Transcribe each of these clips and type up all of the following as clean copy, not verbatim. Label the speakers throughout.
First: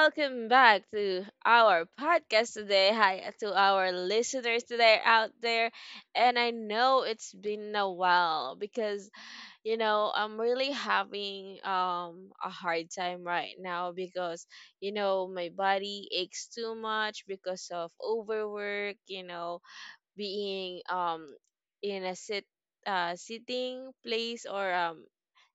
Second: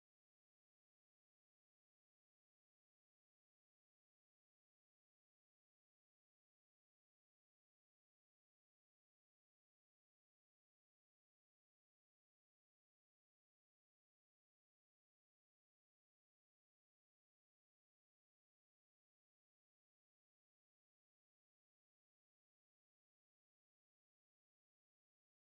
Speaker 1: Welcome back to our podcast today. Hi to our listeners today out there. And I know it's been a while because, I'm really having a hard time right now because, my body aches too much because of overwork, being in a sitting place or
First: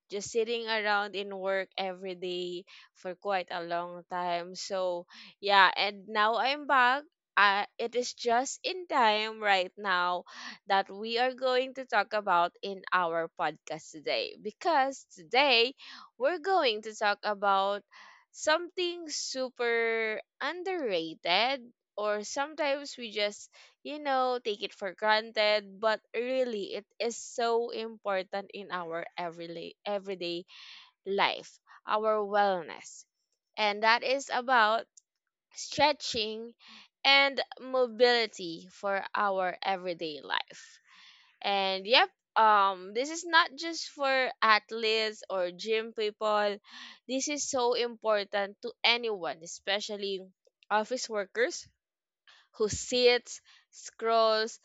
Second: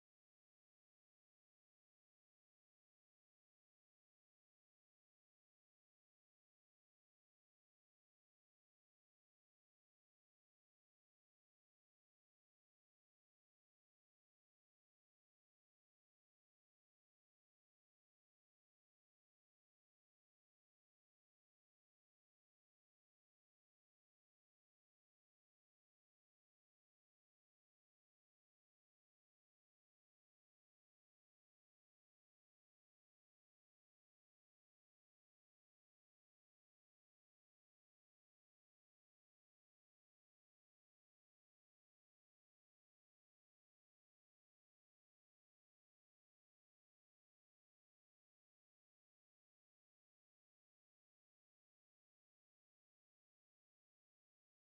Speaker 1: just sitting around in work every day for quite a long time. So, yeah, and now I'm back. It is just in time right now that we are going to talk about in our podcast today, because today we're going to talk about something super underrated or sometimes we just take it for granted, but really it is so important in our everyday life, our wellness. And that is about stretching and mobility for our everyday life. And yep, this is not just for athletes or gym people. This is so important to anyone, especially office workers who sits, scrolls,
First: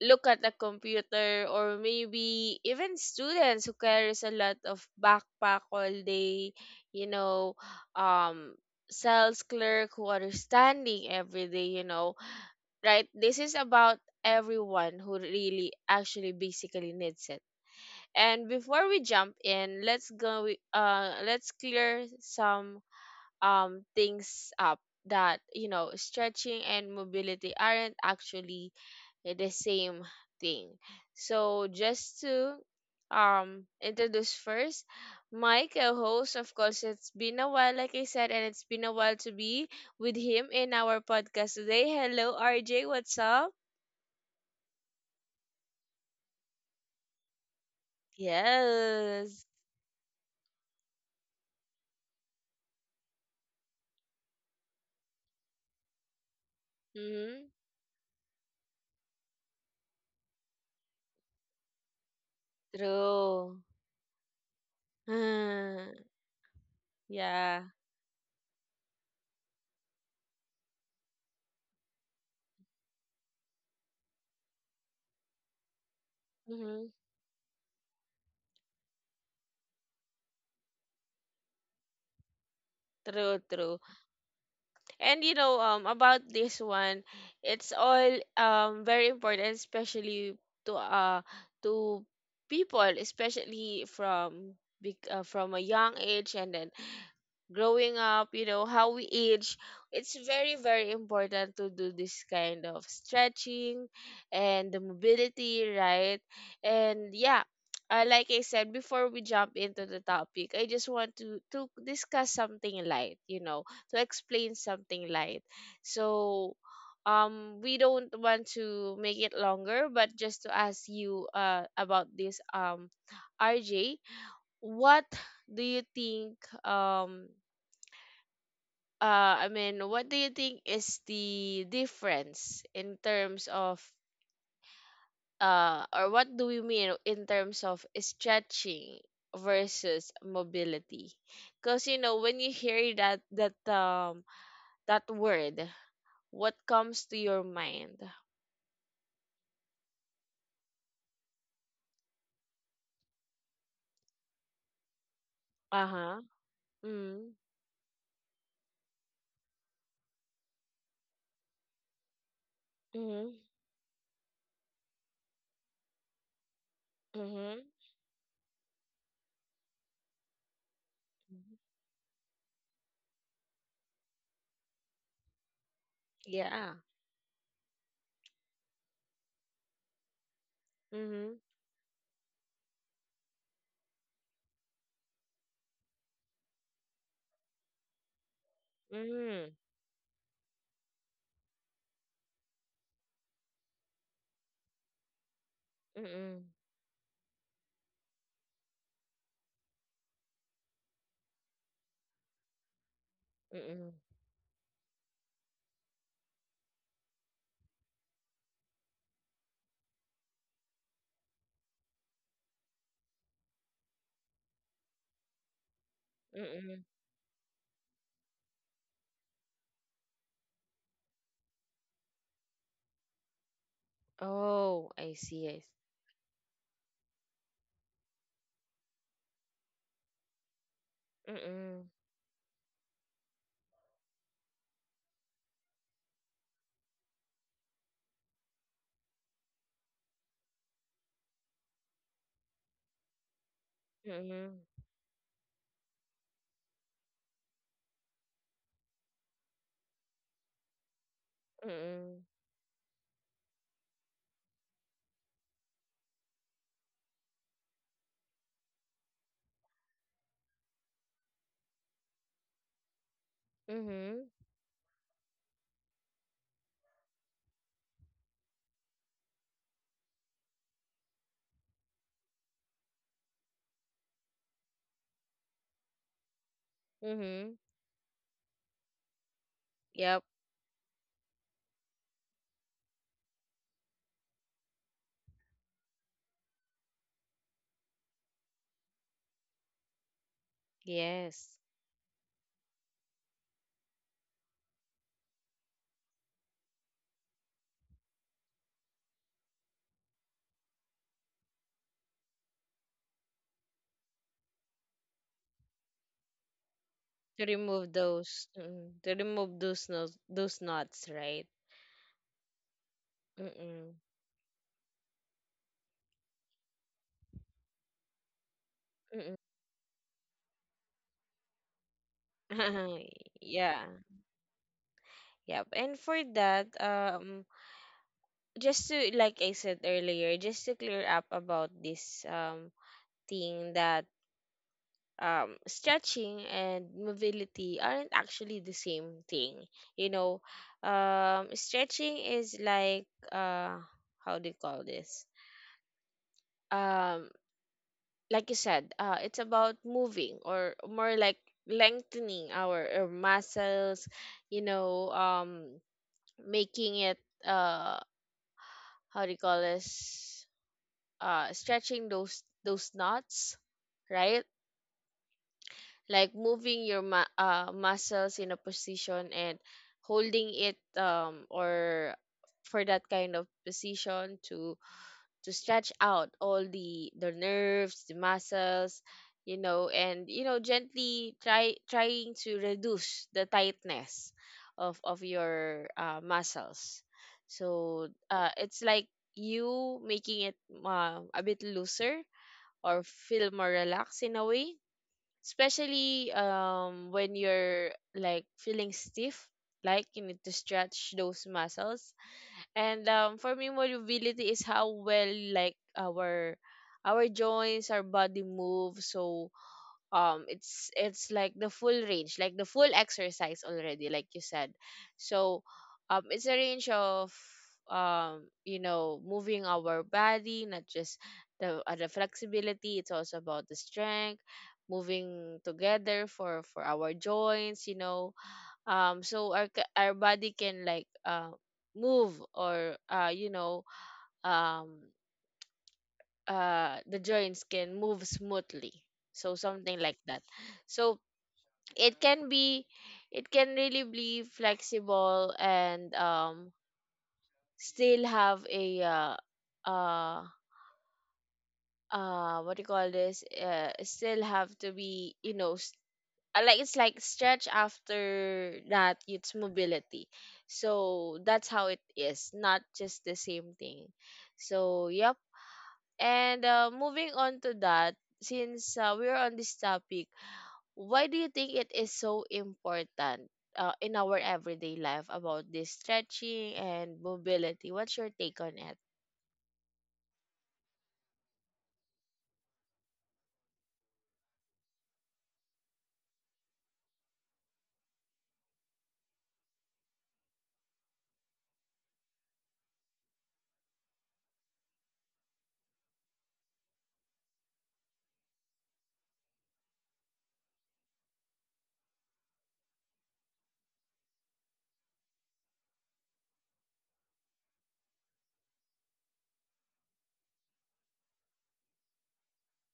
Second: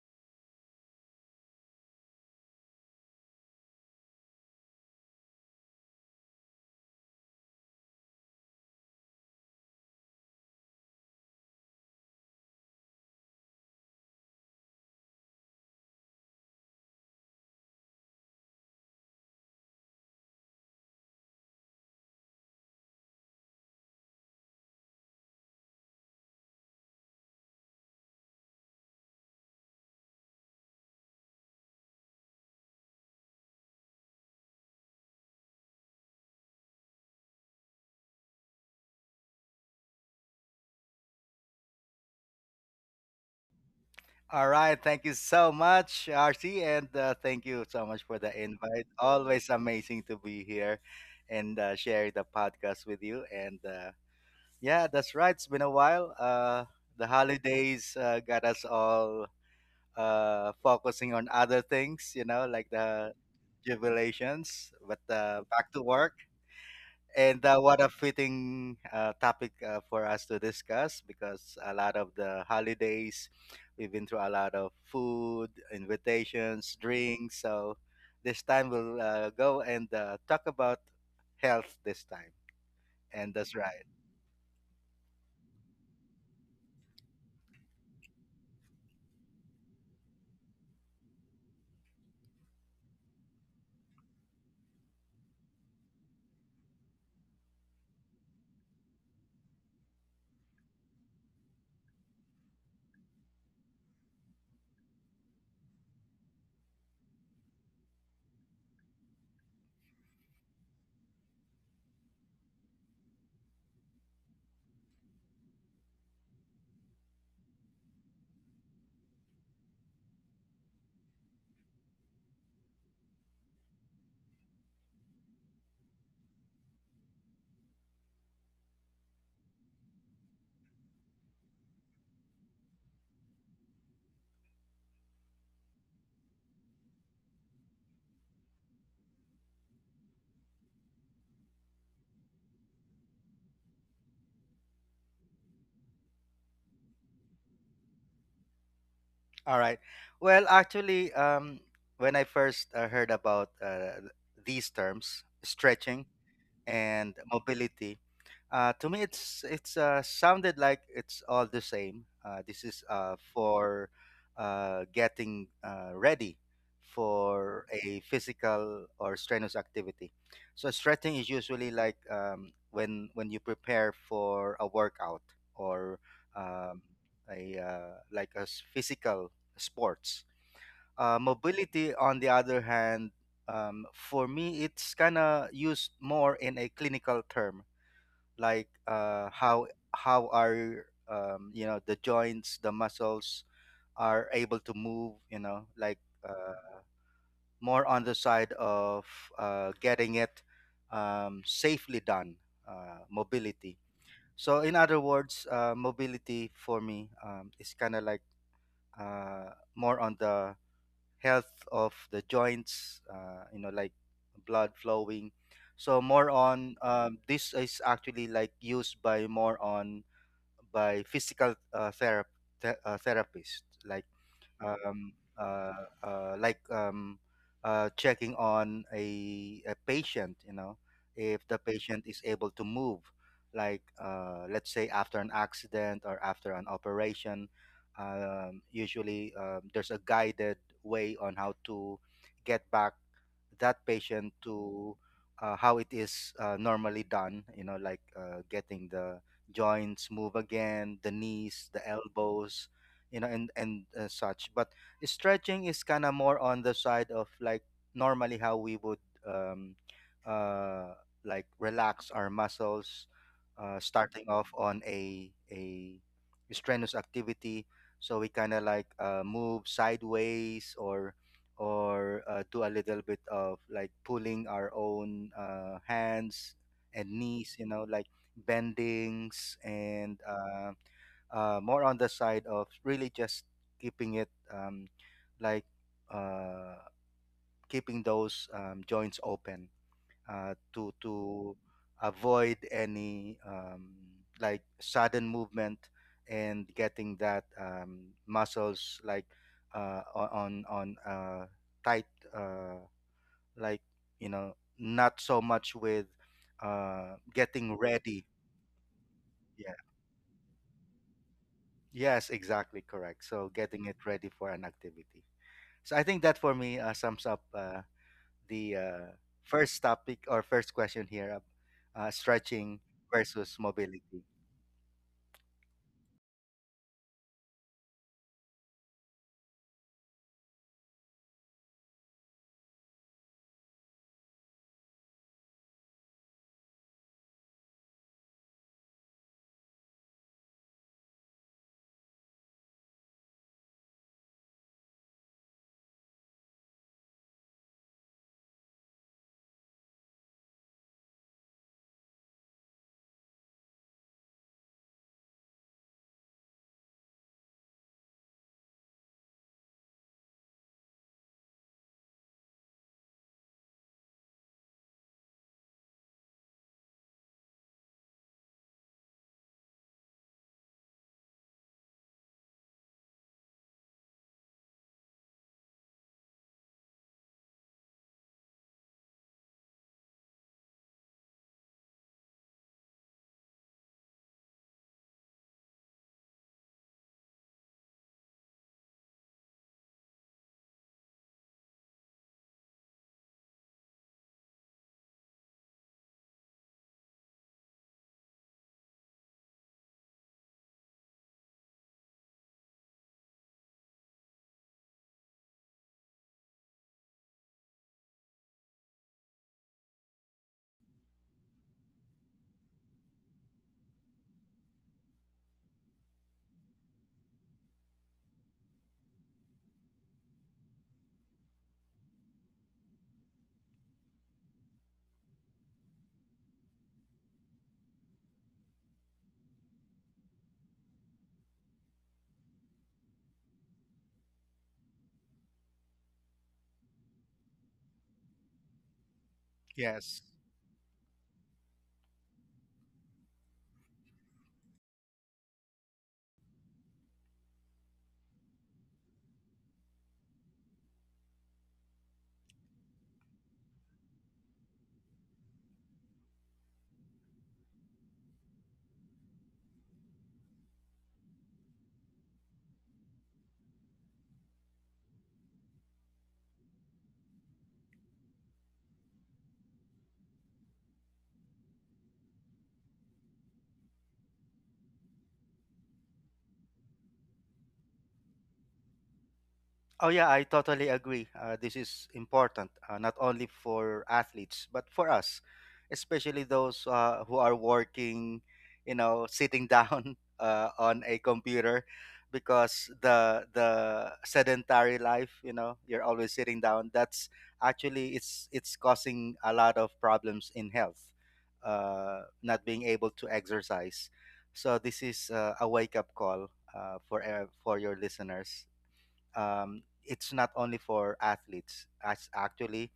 Speaker 1: look at a computer, or maybe even students who carries a lot of backpack all day, you know um sales clerk who are standing every day, right, this is about everyone who really actually basically needs it. And before we jump in, let's clear some things up, that stretching and mobility aren't actually, the same thing. So just to introduce first my co-host, of course, it's been a while, like I said, and it's been a while to be with him in our podcast today. Hello, RJ, what's up?
Speaker 2: All right. Thank you so much, RC, and thank you so much for the invite. Always
Speaker 1: Yes.
Speaker 2: amazing to be here and share the podcast with you. And Yeah, that's right. It's been a while. The
Speaker 1: Mm-hmm.
Speaker 2: holidays got us all focusing on other things, you know, like the
Speaker 1: True.
Speaker 2: jubilations, but back to work. And
Speaker 1: Yeah.
Speaker 2: what a fitting topic for us to discuss because a lot of the holidays, we've been through a lot of food, invitations,
Speaker 1: Mm-hmm.
Speaker 2: drinks. So this time we'll go and talk about health this time. And
Speaker 1: True,
Speaker 2: that's
Speaker 1: true.
Speaker 2: right.
Speaker 1: And about this one, it's all very important, especially to uh to people, especially from a young age, and then growing up, how we age, it's very, very important to do this kind of stretching and the mobility, right? And yeah, like I said, before we jump into the topic, I just want to discuss something light, to explain something light. So, we don't want to make it longer, but just to ask you about this, RJ, what do you think, um I mean, what do you think is the difference in terms of, or what do we mean in terms of stretching versus mobility? Because when you hear that word, what comes to your mind?
Speaker 2: All right. Well, actually, when I first heard about these terms,
Speaker 1: Uh
Speaker 2: stretching,
Speaker 1: huh.
Speaker 2: and
Speaker 1: Mm.
Speaker 2: mobility. To me, it's sounded like it's all the same. This is
Speaker 1: Mhm.
Speaker 2: for getting ready for
Speaker 1: Mhm.
Speaker 2: a physical or strenuous activity. So stretching is
Speaker 1: Mhm.
Speaker 2: usually like when you prepare for a workout or
Speaker 1: Yeah.
Speaker 2: um, a like a physical sports.
Speaker 1: Mhm.
Speaker 2: Mobility, on the other hand, for me, it's kind of used more in a clinical term, like
Speaker 1: Mhm.
Speaker 2: how are you know the joints, the muscles are able to move. You know, like
Speaker 1: Mhm.
Speaker 2: uh, more on the side of getting it safely done. Mobility.
Speaker 1: Mhm.
Speaker 2: So, in other words, mobility for me is kind of like more on the health of the joints, you know, like blood flowing. So more
Speaker 1: Mhm.
Speaker 2: on this is actually like used by more on by physical therapists, like
Speaker 1: Oh,
Speaker 2: um,
Speaker 1: I see. I see.
Speaker 2: uh, uh, like um, checking on a patient, you know, if the
Speaker 1: Mhm.
Speaker 2: patient is able to move, like let's say after an accident or after an operation, usually there's a guided way on how to get back that patient
Speaker 1: Mhm.
Speaker 2: to how it is normally done, you know, like getting the joints move again, the knees, the
Speaker 1: Mm-mm.
Speaker 2: elbows, you know, and such. But stretching is kind of more on the side of like normally how we would um, uh, like relax our muscles starting
Speaker 1: Mhm.
Speaker 2: off on a strenuous activity, so we kind of like move sideways or or do a little bit of like pulling our own hands and knees,
Speaker 1: Mhm.
Speaker 2: you know, like bendings and
Speaker 1: Yep.
Speaker 2: more on the side of really just keeping it like uh, keeping those joints open to
Speaker 1: Yes.
Speaker 2: avoid any like sudden movement and getting that muscles like on tight uh, like, you know, not so much with
Speaker 1: To
Speaker 2: getting
Speaker 1: remove
Speaker 2: ready.
Speaker 1: those, mm, to remove
Speaker 2: Yeah,
Speaker 1: those nuts, right?
Speaker 2: yes, exactly, correct, so getting it
Speaker 1: Mm-mm.
Speaker 2: ready for an activity. So I think that for me sums up the
Speaker 1: Mm-mm.
Speaker 2: first topic or first question here, stretching versus
Speaker 1: Yeah.
Speaker 2: mobility.
Speaker 1: Yep. And for that, just to, like I said earlier, just to clear up about this, thing that stretching and mobility aren't actually the same thing. You know, stretching is like, uh, how do you call this? um like you said, it's about moving or more like lengthening our muscles, you know, um, making it, uh, how do you call this? Stretching those knots, right? Like moving your muscles in a position and holding it, or for that kind of position to stretch out all the nerves, the muscles, and gently trying to reduce the tightness of your muscles. So, it's like you making it a bit looser or feel more relaxed in a way, especially when you're like feeling stiff, like you need to stretch those muscles. And for me, mobility is how well, like, our joints, our body move. So it's like the full range, like the full exercise already, like you said. So it's a range of, moving our body, not just the flexibility. It's also about the strength moving together for our joints, so our our body can, like, move or um the joints can move smoothly, so something like
Speaker 2: Yes.
Speaker 1: that. So it can be, it can really be flexible and still have a uh, what do you call this, still have to be, like, it's like stretch, after that it's mobility. So that's how it is, not just the same thing. So yep, and moving on to that, since we're on this topic, why do you think it is so important, in our everyday life about this stretching and mobility? What's your take on it?
Speaker 2: Oh yeah, I totally agree. This is important, not only for athletes but for us, especially those who are working, you know, sitting down on a computer, because the sedentary life, you know, you're always sitting down. That's actually it's causing a lot of problems in health, not being able to exercise. So this is a wake up call for your listeners. It's not only for athletes. As actually,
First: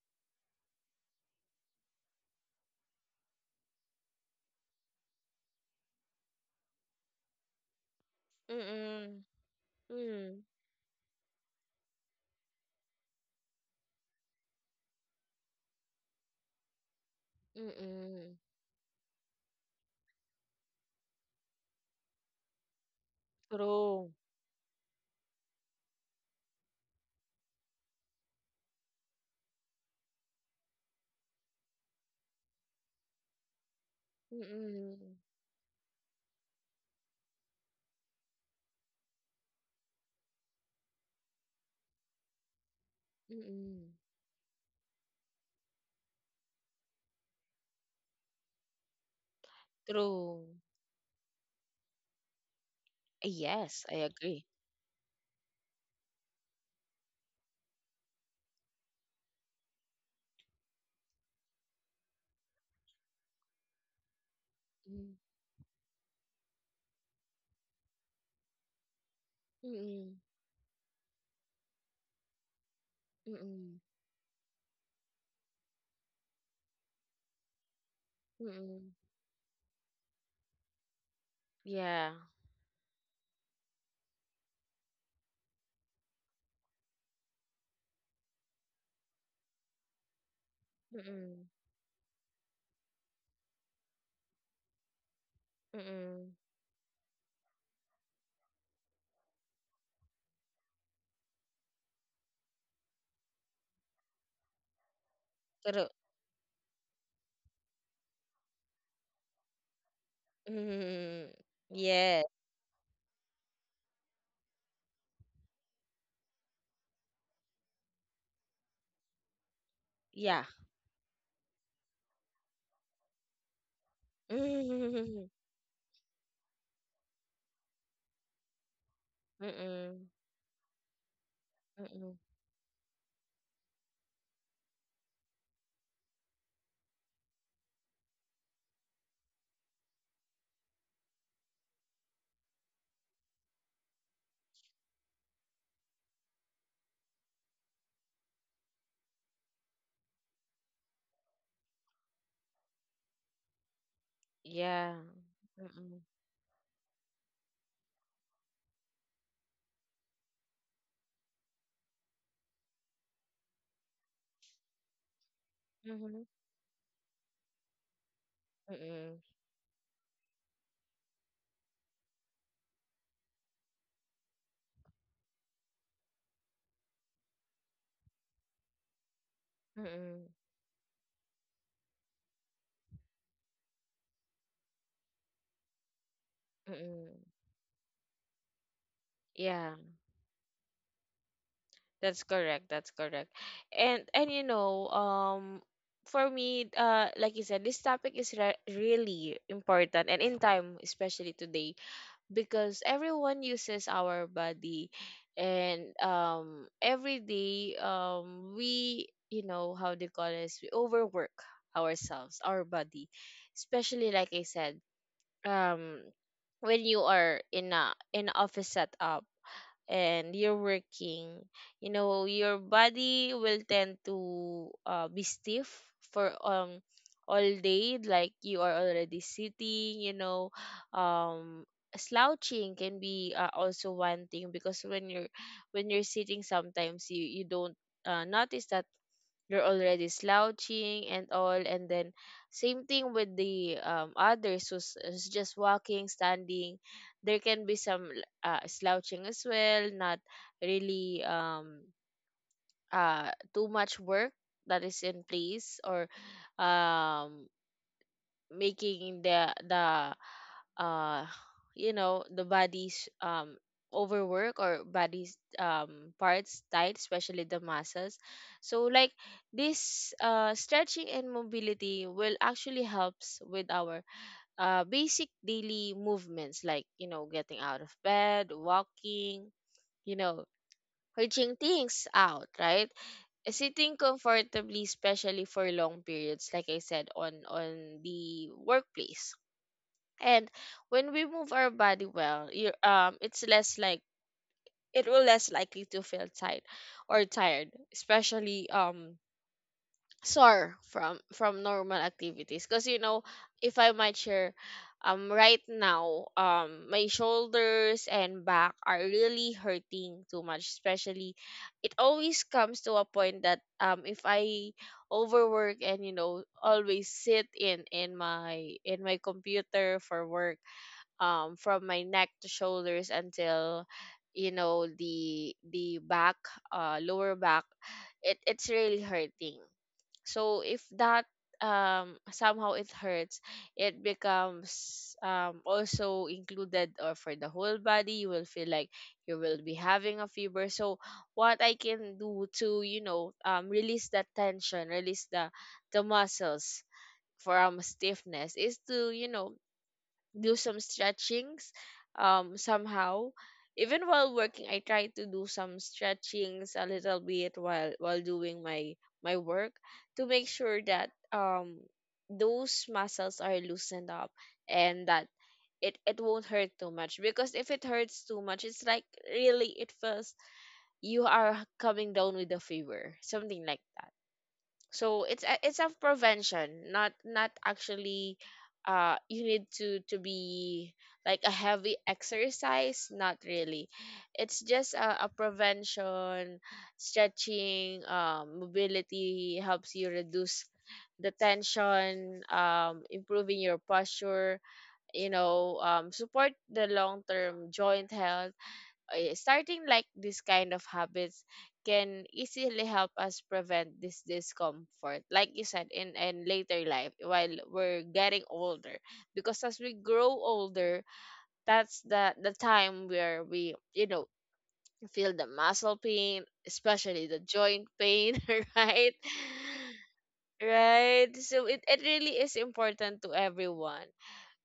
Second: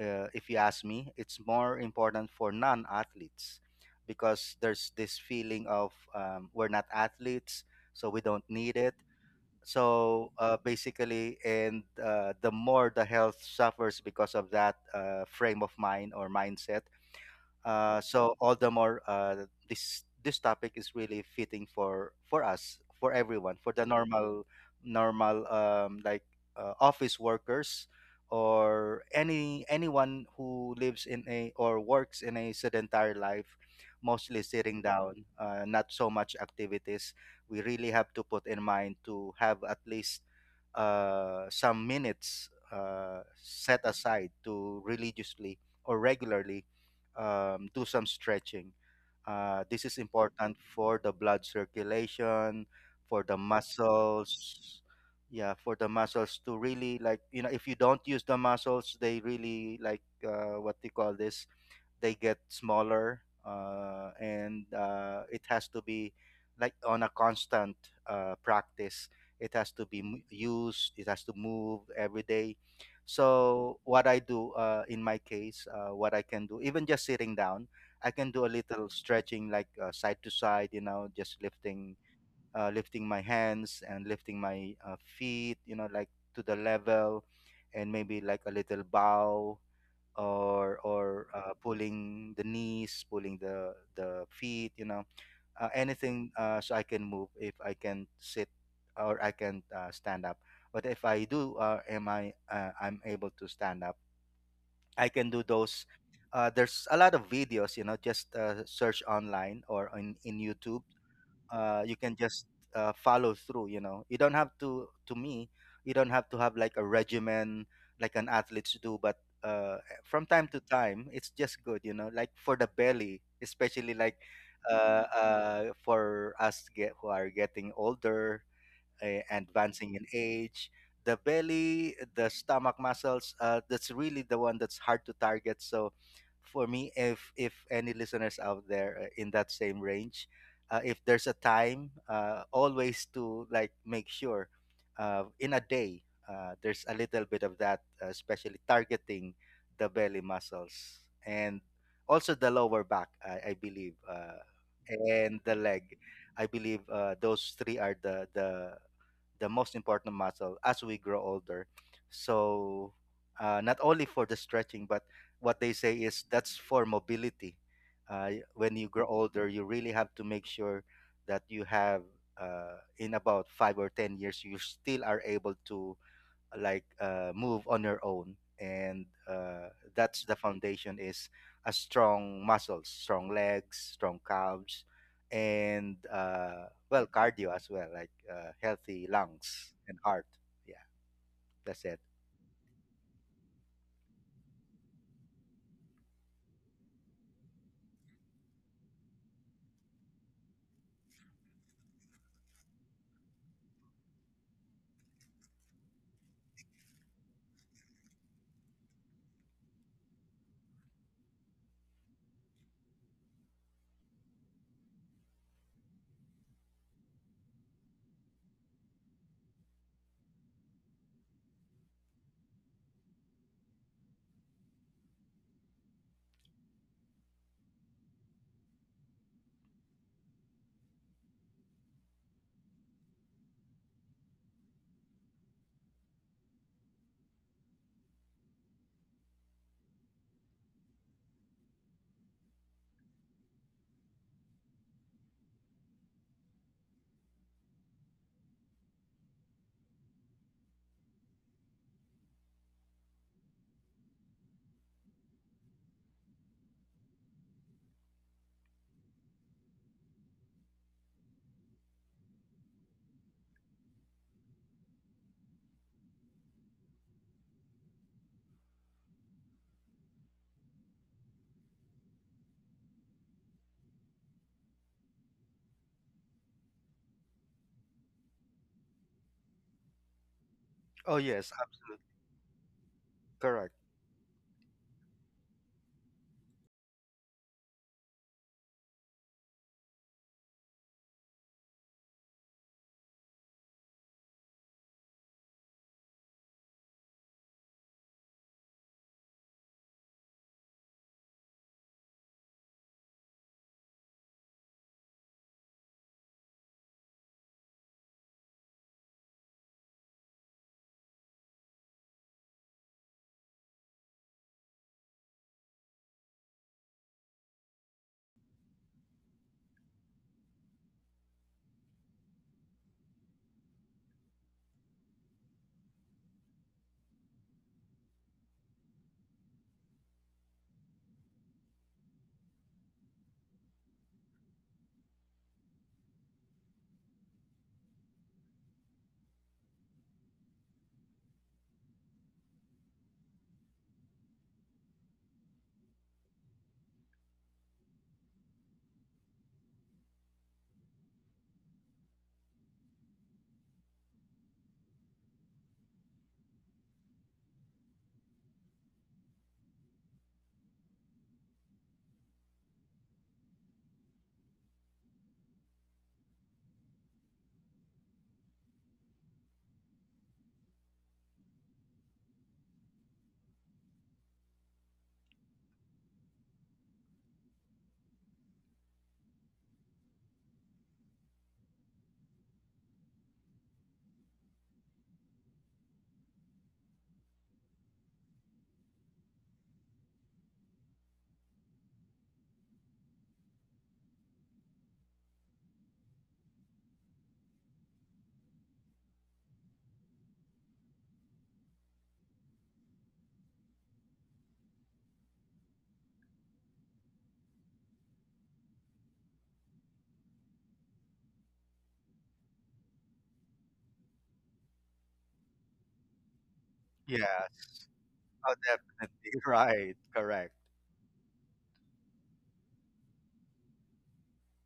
Speaker 2: if you ask me, it's more important for non-athletes because there's this feeling of we're not athletes, so we don't need it.
Speaker 1: Mm-mm.
Speaker 2: So
Speaker 1: Mm.
Speaker 2: basically, and the more the health suffers because of that frame of mind or mindset, so
Speaker 1: Mm-mm.
Speaker 2: all the more this topic is really fitting for us, for everyone, for the
Speaker 1: True.
Speaker 2: normal like office workers or anyone who lives in a or works in a sedentary life, mostly sitting
Speaker 1: Mm-mm.
Speaker 2: down, not so much activities. We really have to put in mind to have at least some minutes set
Speaker 1: Mm-mm.
Speaker 2: aside to religiously or regularly do some stretching. This is
Speaker 1: True.
Speaker 2: important for the blood circulation, for the
Speaker 1: Yes, I agree.
Speaker 2: muscles. Yeah, for the muscles to really like, you know, if you don't use the muscles, they really like what do you call this? They get smaller, uh, and
Speaker 1: Mm.
Speaker 2: uh, it has to be like on a constant practice. It has to be
Speaker 1: Mm-mm.
Speaker 2: used, it has to move every day. So
Speaker 1: Mm-mm.
Speaker 2: what I do in my case, what I can do even just sitting down, I can do a little
Speaker 1: Mm-mm.
Speaker 2: stretching like side to side, you know, just lifting
Speaker 1: Yeah.
Speaker 2: lifting my hands and lifting my feet, you know, like to the level, and maybe like a little bow or or
Speaker 1: Mm-mm.
Speaker 2: uh, pulling the knees, pulling the feet, you know, anything,
Speaker 1: Mm-mm.
Speaker 2: so I can move if I can sit or I can stand up. But if I do, am I I'm able to stand up? I can do those.
Speaker 1: True.
Speaker 2: There's a lot of videos, you know, just search online or in YouTube,
Speaker 1: Mm.
Speaker 2: you can
Speaker 1: Yeah.
Speaker 2: just follow through. You know, you don't have to. To me, you don't have to have like a regimen like an athletes do. But uh, from
Speaker 1: Yeah.
Speaker 2: time to time, it's just good. You know, like for the belly, especially like
Speaker 1: Mm-mm.
Speaker 2: for us get who are getting older, advancing in age, the belly,
Speaker 1: Mm-mm.
Speaker 2: the stomach muscles. That's really the one that's hard to target. So, for me, if any listeners out there in that same range, if there's a time, always to like make sure in a day there's a little bit of that, especially targeting the belly muscles and also the lower back. I believe.
Speaker 1: Yeah.
Speaker 2: And the leg. I believe those three are the the most important muscle as we grow older. So, not only for the stretching, but what they say is
Speaker 1: Mhm.
Speaker 2: that's for mobility. When you grow
Speaker 1: Mm-mm.
Speaker 2: older, you really have to make sure that you have, in about five or 10 years, you still are able to like move on your own and that's
Speaker 1: Mm-mm.
Speaker 2: the foundation is a strong muscles, strong legs, strong calves, and well,
Speaker 1: Mm-mm.
Speaker 2: cardio as well, like healthy
Speaker 1: Yeah,
Speaker 2: lungs and heart. Yeah, that's it.
Speaker 1: that's correct. That's correct. And for me, like you said, this topic is really important and in time, especially today, because everyone uses our body, and every day we, how they call this, we overwork ourselves, our body, especially like I said, um when you are in office setup and you're working, your body will tend to, be stiff for all day, like you are already sitting. Um Slouching can be, also one thing, because when you're sitting sometimes you don't, notice that you're already slouching and all. And then same thing with the, others who's just walking, standing, there can be some, slouching as well, not really too much work that is in place or um making the uh you know the body's, overwork, or body's parts tight, especially the muscles. So, like, this stretching and mobility will actually helps with our basic daily movements, like, getting out of bed, walking, you know
Speaker 2: Oh yes,
Speaker 1: reaching things out, right,
Speaker 2: correct.
Speaker 1: sitting comfortably, especially for long periods, like I said, on the workplace. And when we move our body well, you it's less like it will less likely to feel tight or tired, especially sore from normal activities. Cause if I might share, right now, my shoulders and back are really hurting too much, especially, it always comes to a point that, if I overwork and always sit in my computer for work, from my neck to shoulders until, the back, lower back, it's really hurting. So if that, somehow it hurts, it becomes, also included, or for the whole body you will feel like you will be having a fever. So what I can do, to, release that tension, release the muscles from stiffness, is to, do some stretchings, somehow, even while working I try to do some stretchings a little bit, while doing my work, to make sure that those muscles are loosened up, and that it won't hurt too much, because if it hurts too much it's like really, it feels you are coming down with a fever, something like that. So it's, it's of prevention, not actually, you need to be like a heavy exercise, not really, it's just a prevention. Stretching, mobility helps you reduce the tension, improving your posture, support the long term joint health. Starting like this kind of habits can easily help us prevent this discomfort, like you said, in later life while we're getting older, because as we grow older, that's the time where we, feel the muscle pain, especially the
Speaker 2: Yes.
Speaker 1: joint pain,
Speaker 2: Oh,
Speaker 1: right?
Speaker 2: definitely right, correct.
Speaker 1: Right, so it really is important to everyone.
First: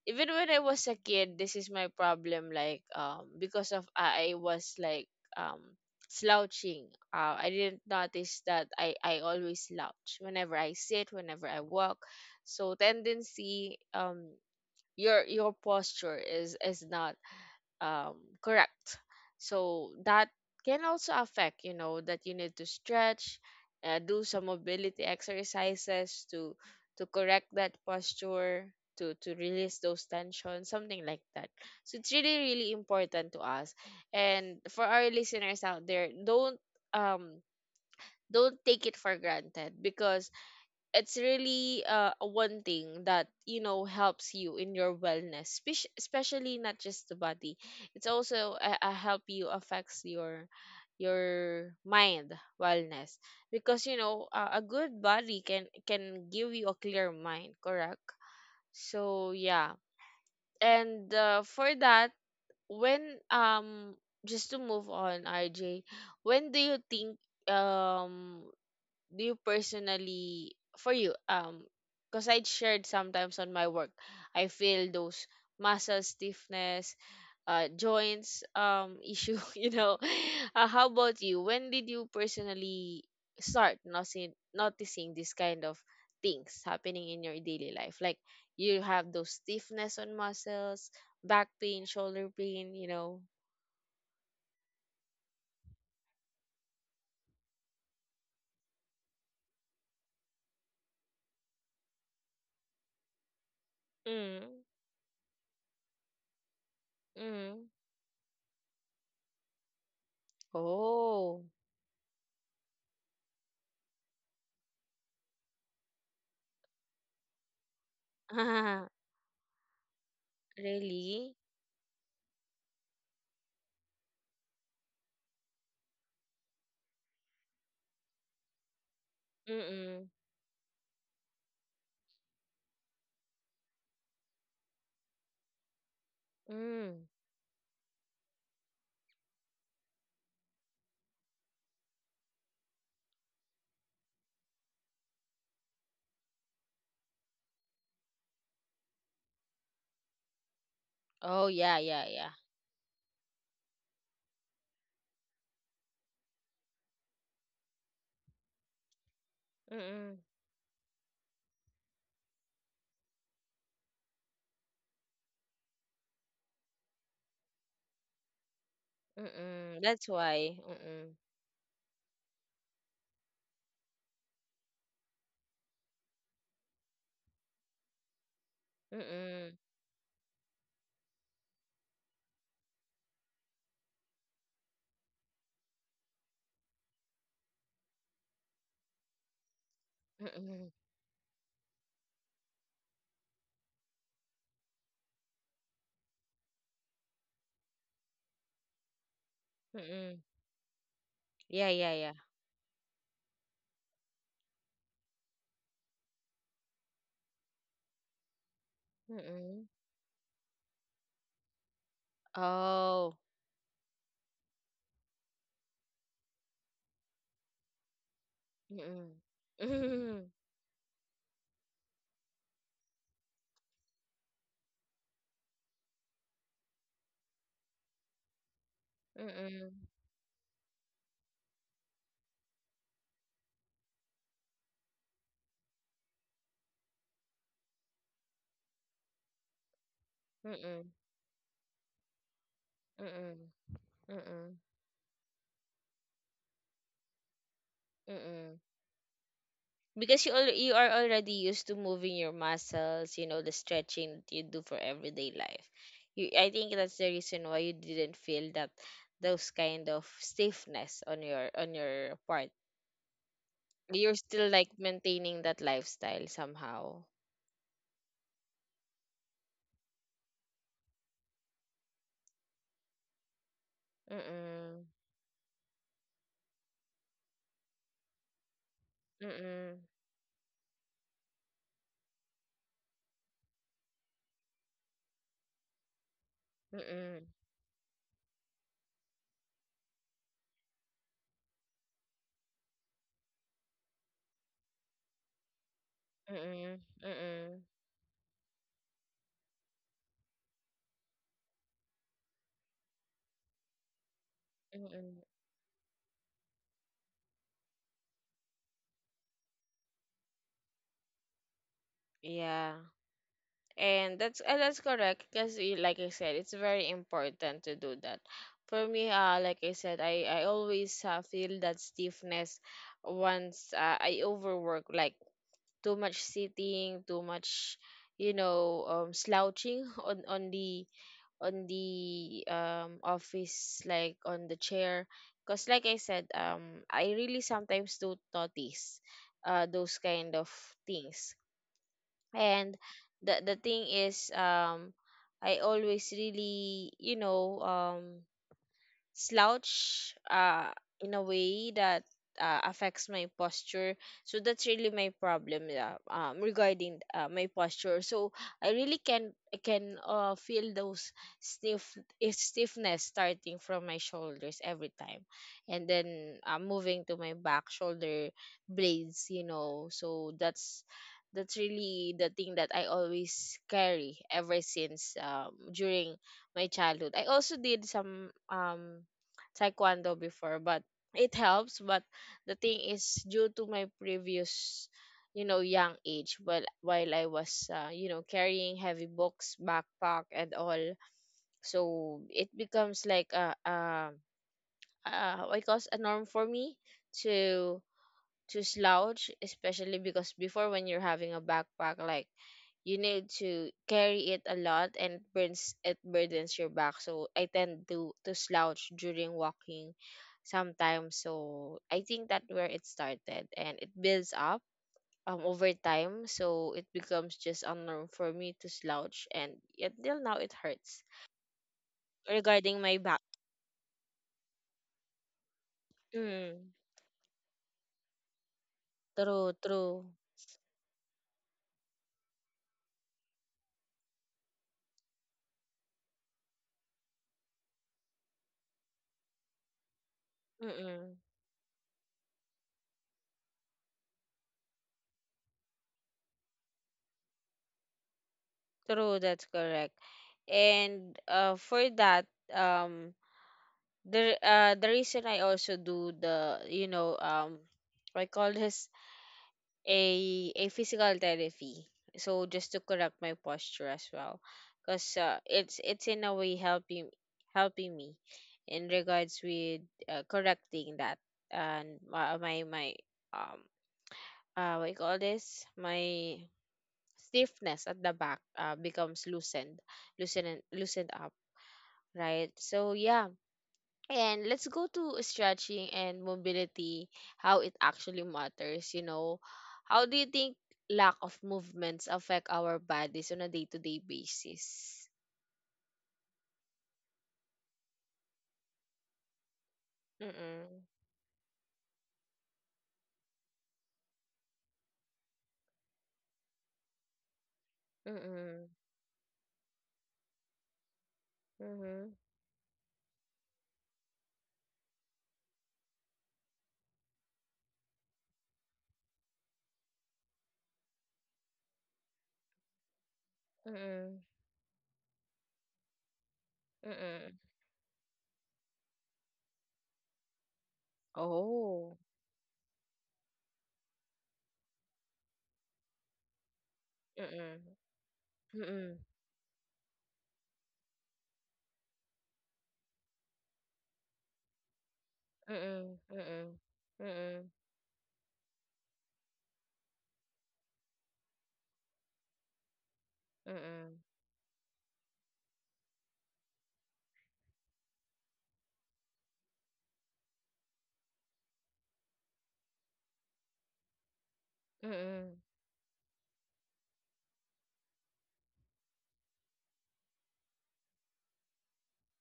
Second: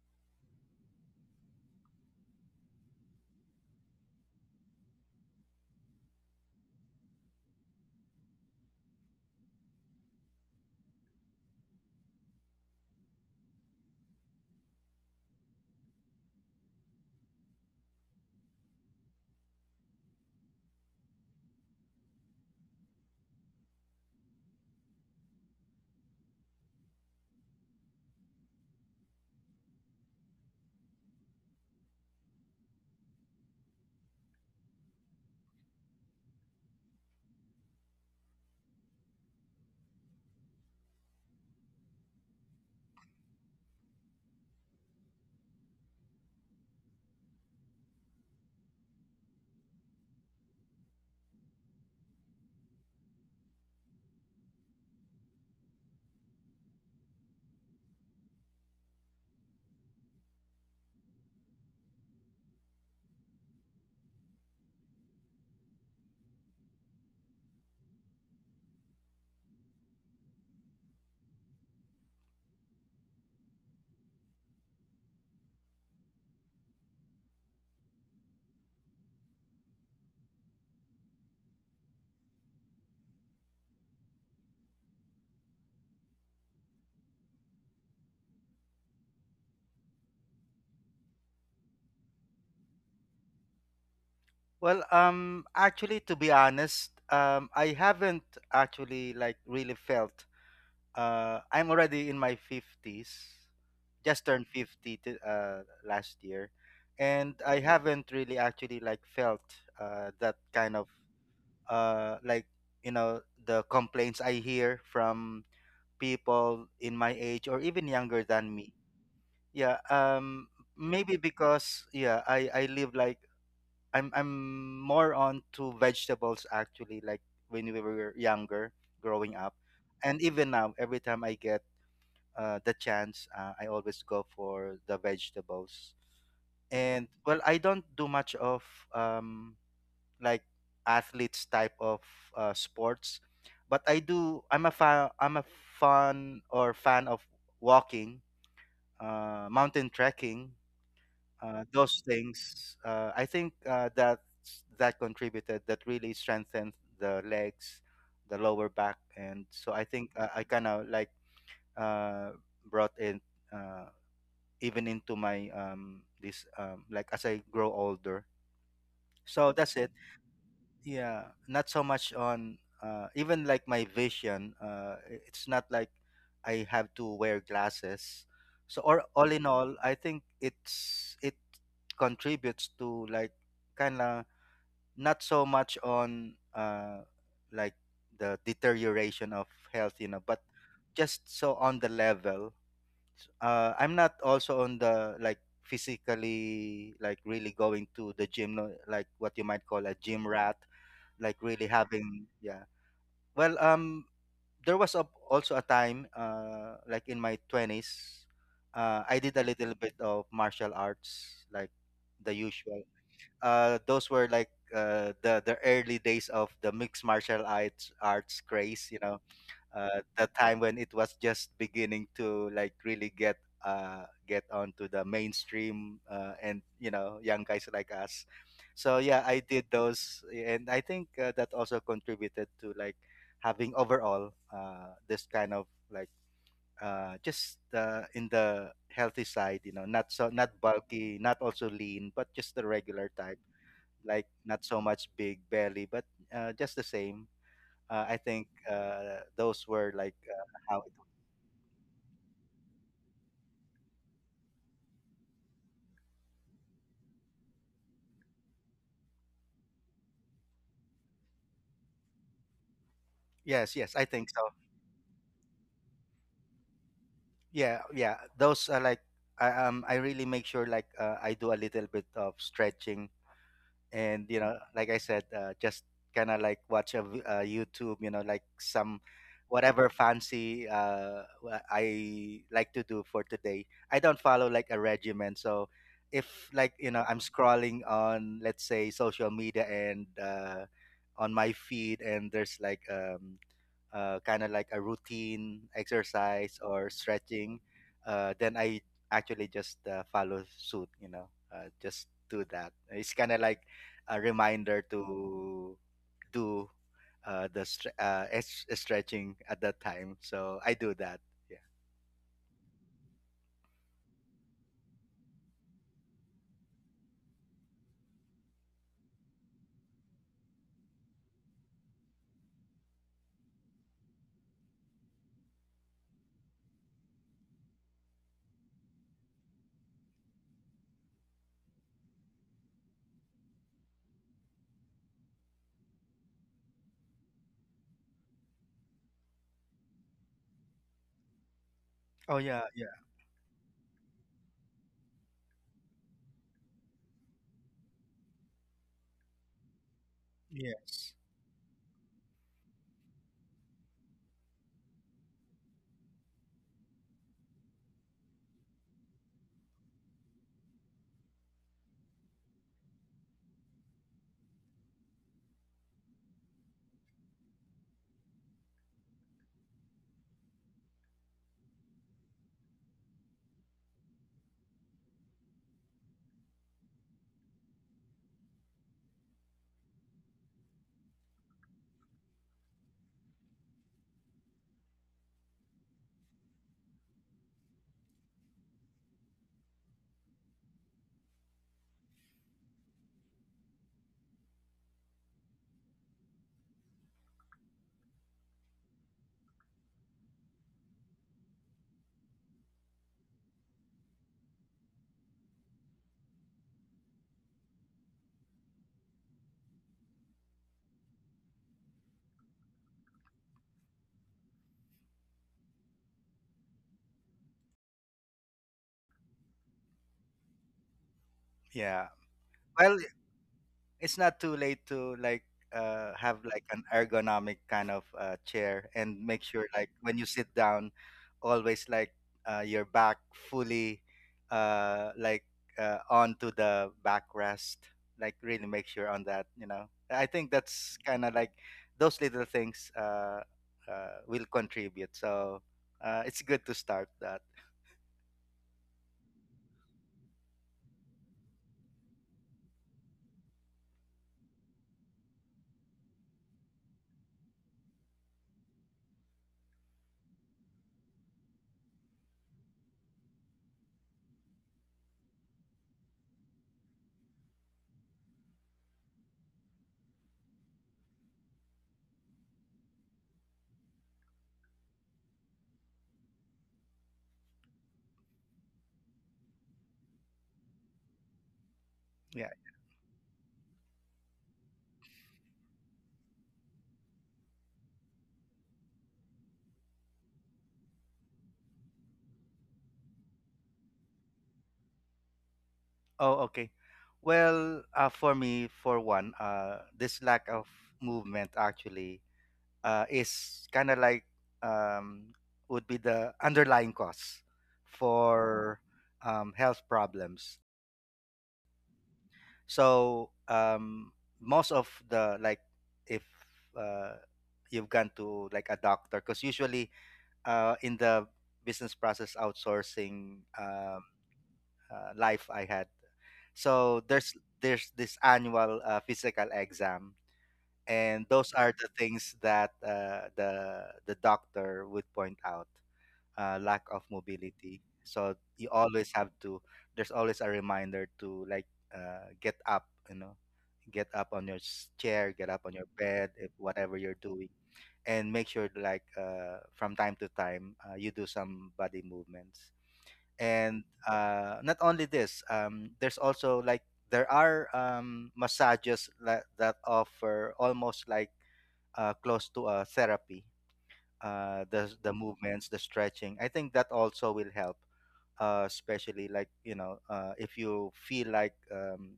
Speaker 1: Even when I was a kid, this is my problem. Like, because of, I was like, um slouching. I didn't notice that I always slouch, whenever I sit, whenever I walk. So, tendency, your posture is not, um, correct. So that can also affect, that you need to stretch, do some mobility exercises to correct that posture, to release those tensions, something like that. So it's really really important to us. And for our listeners out there, don't um don't take it for granted because it's really one thing that helps you in your wellness especially not just the body. It's also a help, you affects your mind wellness, because a good body can give you a clear mind, correct? So yeah. And for that, when um just to move on, RJ, when do you think, um do you personally, for you, because I shared sometimes on my work, I feel those muscle stiffness, joints issue, how about you? When did you personally start noticing this kind of things happening in your daily life, like you have those stiffness on muscles, back pain, shoulder pain, you know?
Speaker 2: Well, actually, to be honest, I haven't actually like really felt I'm already in my 50s. Just turned
Speaker 1: Mm,
Speaker 2: 50 last year. And I
Speaker 1: mm.
Speaker 2: haven't really actually like felt that kind of
Speaker 1: Oh,
Speaker 2: like, you know, the complaints I hear from people in my age or even younger than me. Yeah, maybe
Speaker 1: really.
Speaker 2: because, yeah, I live like I'm more on to vegetables, actually, like when we were younger growing up,
Speaker 1: Mm-mm.
Speaker 2: and even now every time I get the chance, I always go for the vegetables.
Speaker 1: Mm.
Speaker 2: And well, I don't do much of um, like athletes type of sports, but I do. I'm a fan. I'm a fan or fan of walking, mountain trekking,
Speaker 1: Oh, yeah,
Speaker 2: those
Speaker 1: yeah, yeah.
Speaker 2: things. I think that that contributed. That really strengthened the legs, the lower back, and so I think
Speaker 1: Mm-mm.
Speaker 2: I kind of like uh, brought in. uh, Even into my this like as I grow older. So that's
Speaker 1: Mm-mm.
Speaker 2: it.
Speaker 1: That's why. Mm-mm.
Speaker 2: Yeah, not so much on even like my vision. It's not like I have to wear glasses. So or all in
Speaker 1: Mm-mm.
Speaker 2: all, I think it's it contributes to like kind of not so much on like the deterioration of health, you know, but
Speaker 1: Mm-mm.
Speaker 2: just so on the level. I'm not also on the like physically like really going to the gym, no, like what you might call a
Speaker 1: Mm-mm.
Speaker 2: gym rat, like
Speaker 1: Yeah,
Speaker 2: really
Speaker 1: yeah, yeah.
Speaker 2: having, yeah. Well, there was also a time like in my twenties, I did a
Speaker 1: Mm-mm.
Speaker 2: little bit of martial arts, like the usual.
Speaker 1: Oh.
Speaker 2: Those were like the early days of the mixed martial arts arts craze, you
Speaker 1: Mm-mm.
Speaker 2: know,
Speaker 1: Mm-mm.
Speaker 2: the time when it was just beginning to like really get onto the mainstream, and you know, young guys like us. So yeah, I did
Speaker 1: Mm-mm.
Speaker 2: those and I think that also contributed to like having overall this kind of like just in the healthy side, you know, not so not
Speaker 1: Mm-mm.
Speaker 2: bulky, not also lean, but just the regular type,
Speaker 1: Mm-mm.
Speaker 2: like
Speaker 1: Mm-mm.
Speaker 2: not so much big belly, but just the same. I think
Speaker 1: Mm-mm.
Speaker 2: those were like
Speaker 1: Because you
Speaker 2: how.
Speaker 1: are
Speaker 2: It,
Speaker 1: already used to moving your muscles, you know, the stretching that you do for everyday life. You, I think that's the reason why you didn't feel that those kind of stiffness on your part,
Speaker 2: yes, yes, I
Speaker 1: you're
Speaker 2: think
Speaker 1: still
Speaker 2: so.
Speaker 1: like maintaining that lifestyle somehow.
Speaker 2: Yeah, yeah. Those are like I really make sure like I do a little bit of stretching and you know
Speaker 1: Mm-mm.
Speaker 2: like I said, just kind of like watch YouTube, you know, like some
Speaker 1: Mm-mm.
Speaker 2: whatever fancy I like to do for today. I don't follow like a regimen. So if like, you know, I'm
Speaker 1: Mm-mm.
Speaker 2: scrolling on, let's say, social media and on my feed and there's like kind of like a routine exercise
Speaker 1: Mm-mm.
Speaker 2: or stretching,
Speaker 1: Mm-mm.
Speaker 2: then I actually just follow suit, you know, just do that. It's kind of like a reminder
Speaker 1: Mm-mm.
Speaker 2: to do stretching at that time. So I do that. Yeah.
Speaker 1: Yeah. And that's correct, because like I said, it's very important to do that. For me, like I said, I always feel that stiffness once I overwork, like too much sitting, too much, you know, slouching on the on the office, like on the chair, because like I said, I really sometimes do notice those kind of things.
Speaker 2: Oh yeah,
Speaker 1: And
Speaker 2: yeah.
Speaker 1: the thing is, I always really, slouch in
Speaker 2: Yes.
Speaker 1: a way that affects my posture. So that's really my problem, yeah, regarding my posture. So I really can, I can feel those stiff stiffness starting from my shoulders every time, and then moving to my back, shoulder blades. You know, so that's really the thing that I always carry ever since, during my childhood. I also did some taekwondo before, but it helps. But the thing is, due to my previous, you know, young age, while I was, you know, carrying heavy books, backpack, and all, so it becomes like a what you calls a norm for me to to slouch, especially because before when you're having a backpack, like you need to carry it a lot and it burdens your back. So I tend to slouch during walking sometimes. So I think that where it started, and it builds up over time, so it becomes just a norm for me to slouch, and yet till now it hurts
Speaker 2: Yeah.
Speaker 1: regarding my
Speaker 2: Well,
Speaker 1: back.
Speaker 2: it's not too late to like have like
Speaker 1: Mm,
Speaker 2: an ergonomic kind of chair and make
Speaker 1: true,
Speaker 2: sure like
Speaker 1: true.
Speaker 2: when you sit down always like your back fully uh like onto the backrest, like really make sure on that, you know. I think that's
Speaker 1: Mm-mm.
Speaker 2: kind of like those little things will contribute. So it's good to start that.
Speaker 1: True, that's correct. And for that, um the reason I also do the, I call this a physical therapy. So just to correct my posture as well, because it's in a way helping helping me in regards with correcting that. And my um what you call this, my stiffness at the back becomes loosened up, right?
Speaker 2: Yeah.
Speaker 1: So yeah. And let's go to stretching and mobility, how it actually matters. You know, how do you think lack of movements affect our bodies on a day to day basis?
Speaker 2: Oh, okay. Well, for me, for one, this lack of
Speaker 1: Mm-mm.
Speaker 2: movement actually is kind of like um, would be the underlying cause
Speaker 1: Mm-mm.
Speaker 2: for health problems.
Speaker 1: Mm-hmm.
Speaker 2: So most of the like, if uh, you've gone to like a doctor, because usually in the business process outsourcing
Speaker 1: Mm-mm.
Speaker 2: life I had. So
Speaker 1: Mm-mm.
Speaker 2: there's this annual physical exam, and those are the
Speaker 1: Oh.
Speaker 2: things that the doctor would point out, lack of
Speaker 1: Mm-mm.
Speaker 2: mobility. So you
Speaker 1: Mm-mm.
Speaker 2: always have to. There's always a reminder to like get up, you know, get up on your chair, get up on your bed, if
Speaker 1: Mm-mm.
Speaker 2: whatever
Speaker 1: Mm-mm.
Speaker 2: you're
Speaker 1: Mm-mm.
Speaker 2: doing, and make sure like from time to time you do some body movements. And not only this there's also like there are massages that, that offer almost like close to a therapy,
Speaker 1: Mm-mm.
Speaker 2: the
Speaker 1: Mm-mm.
Speaker 2: movements, the stretching, I think that also will help, especially like, you know, if you feel like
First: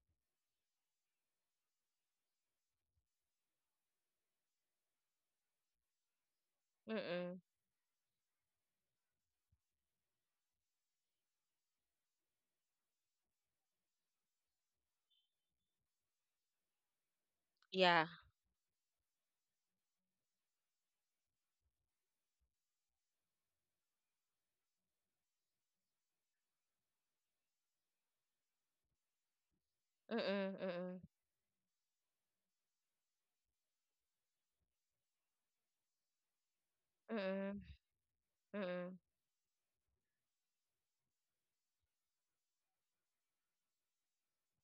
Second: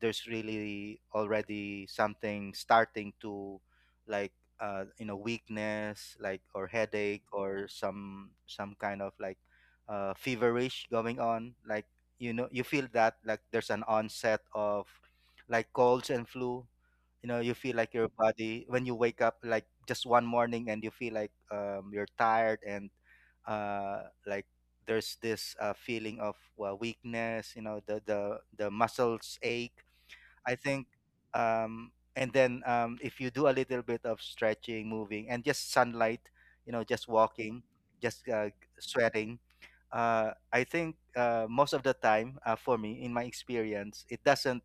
Speaker 2: there's really already something starting to like you know, weakness like or headache
Speaker 1: Mm-mm.
Speaker 2: or some kind of like feverish going on, like you know you feel that like there's an onset of like colds and flu. You know, you feel like
Speaker 1: Yeah.
Speaker 2: your body when you wake up like just one morning and you feel like you're tired and like there's this feeling of weakness, you know, the the muscles ache, I
Speaker 1: Mm-mm.
Speaker 2: think,
Speaker 1: Mm-mm.
Speaker 2: and then if you do a little bit of stretching, moving, and just sunlight, you know, just
Speaker 1: Mm-mm.
Speaker 2: walking, just
Speaker 1: Mm-mm.
Speaker 2: sweating, I think most of the time, for me in my experience, it doesn't,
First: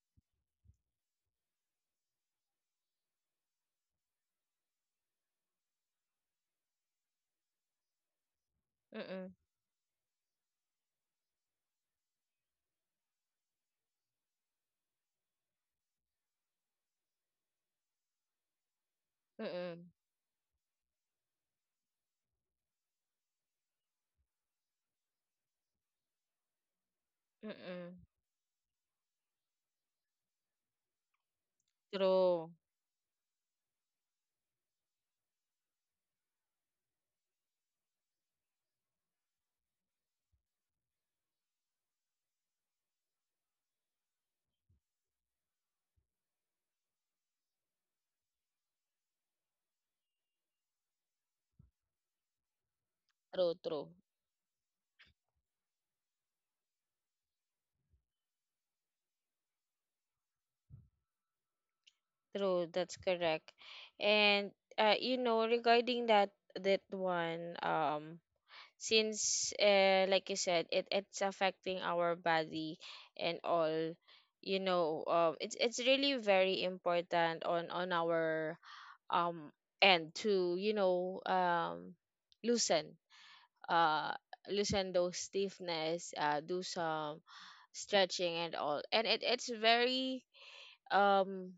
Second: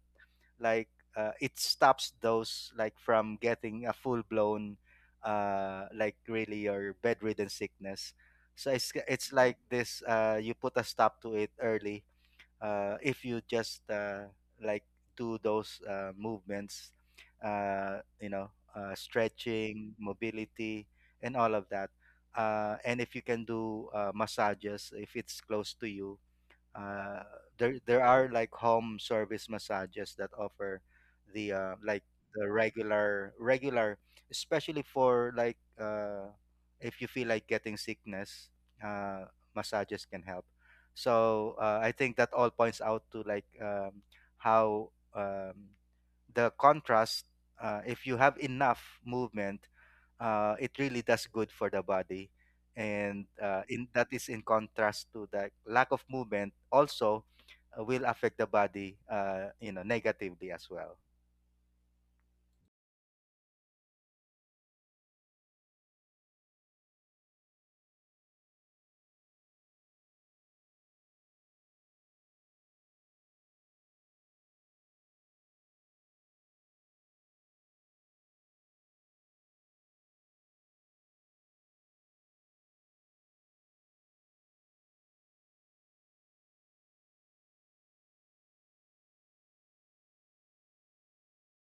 Speaker 2: like it stops those like from getting a full blown like really your bedridden sickness. So
Speaker 1: Mm-mm.
Speaker 2: it's like this, you put a stop to it early if you just like do those movements, you know,
Speaker 1: Mm-mm.
Speaker 2: stretching, mobility, and all of that. And if you can do massages if it's close to you, uh, there
Speaker 1: Mm-mm.
Speaker 2: there are like home service massages that offer the like the
Speaker 1: True.
Speaker 2: regular especially for like if you feel like getting sickness, uh, massages can help. So I think that all points out to like how um, the contrast, if you have enough movement, it really does good for the body. And
Speaker 1: True, true.
Speaker 2: in that, is in contrast to the lack of movement also will affect the body, you know, negatively as well.
Speaker 1: True, that's correct. And you know, regarding that that one, since like you said, it it's affecting our body and all, you know, it's really very important on our um end to, loosen uh loosen those stiffness, do some stretching and all. And it it's very, um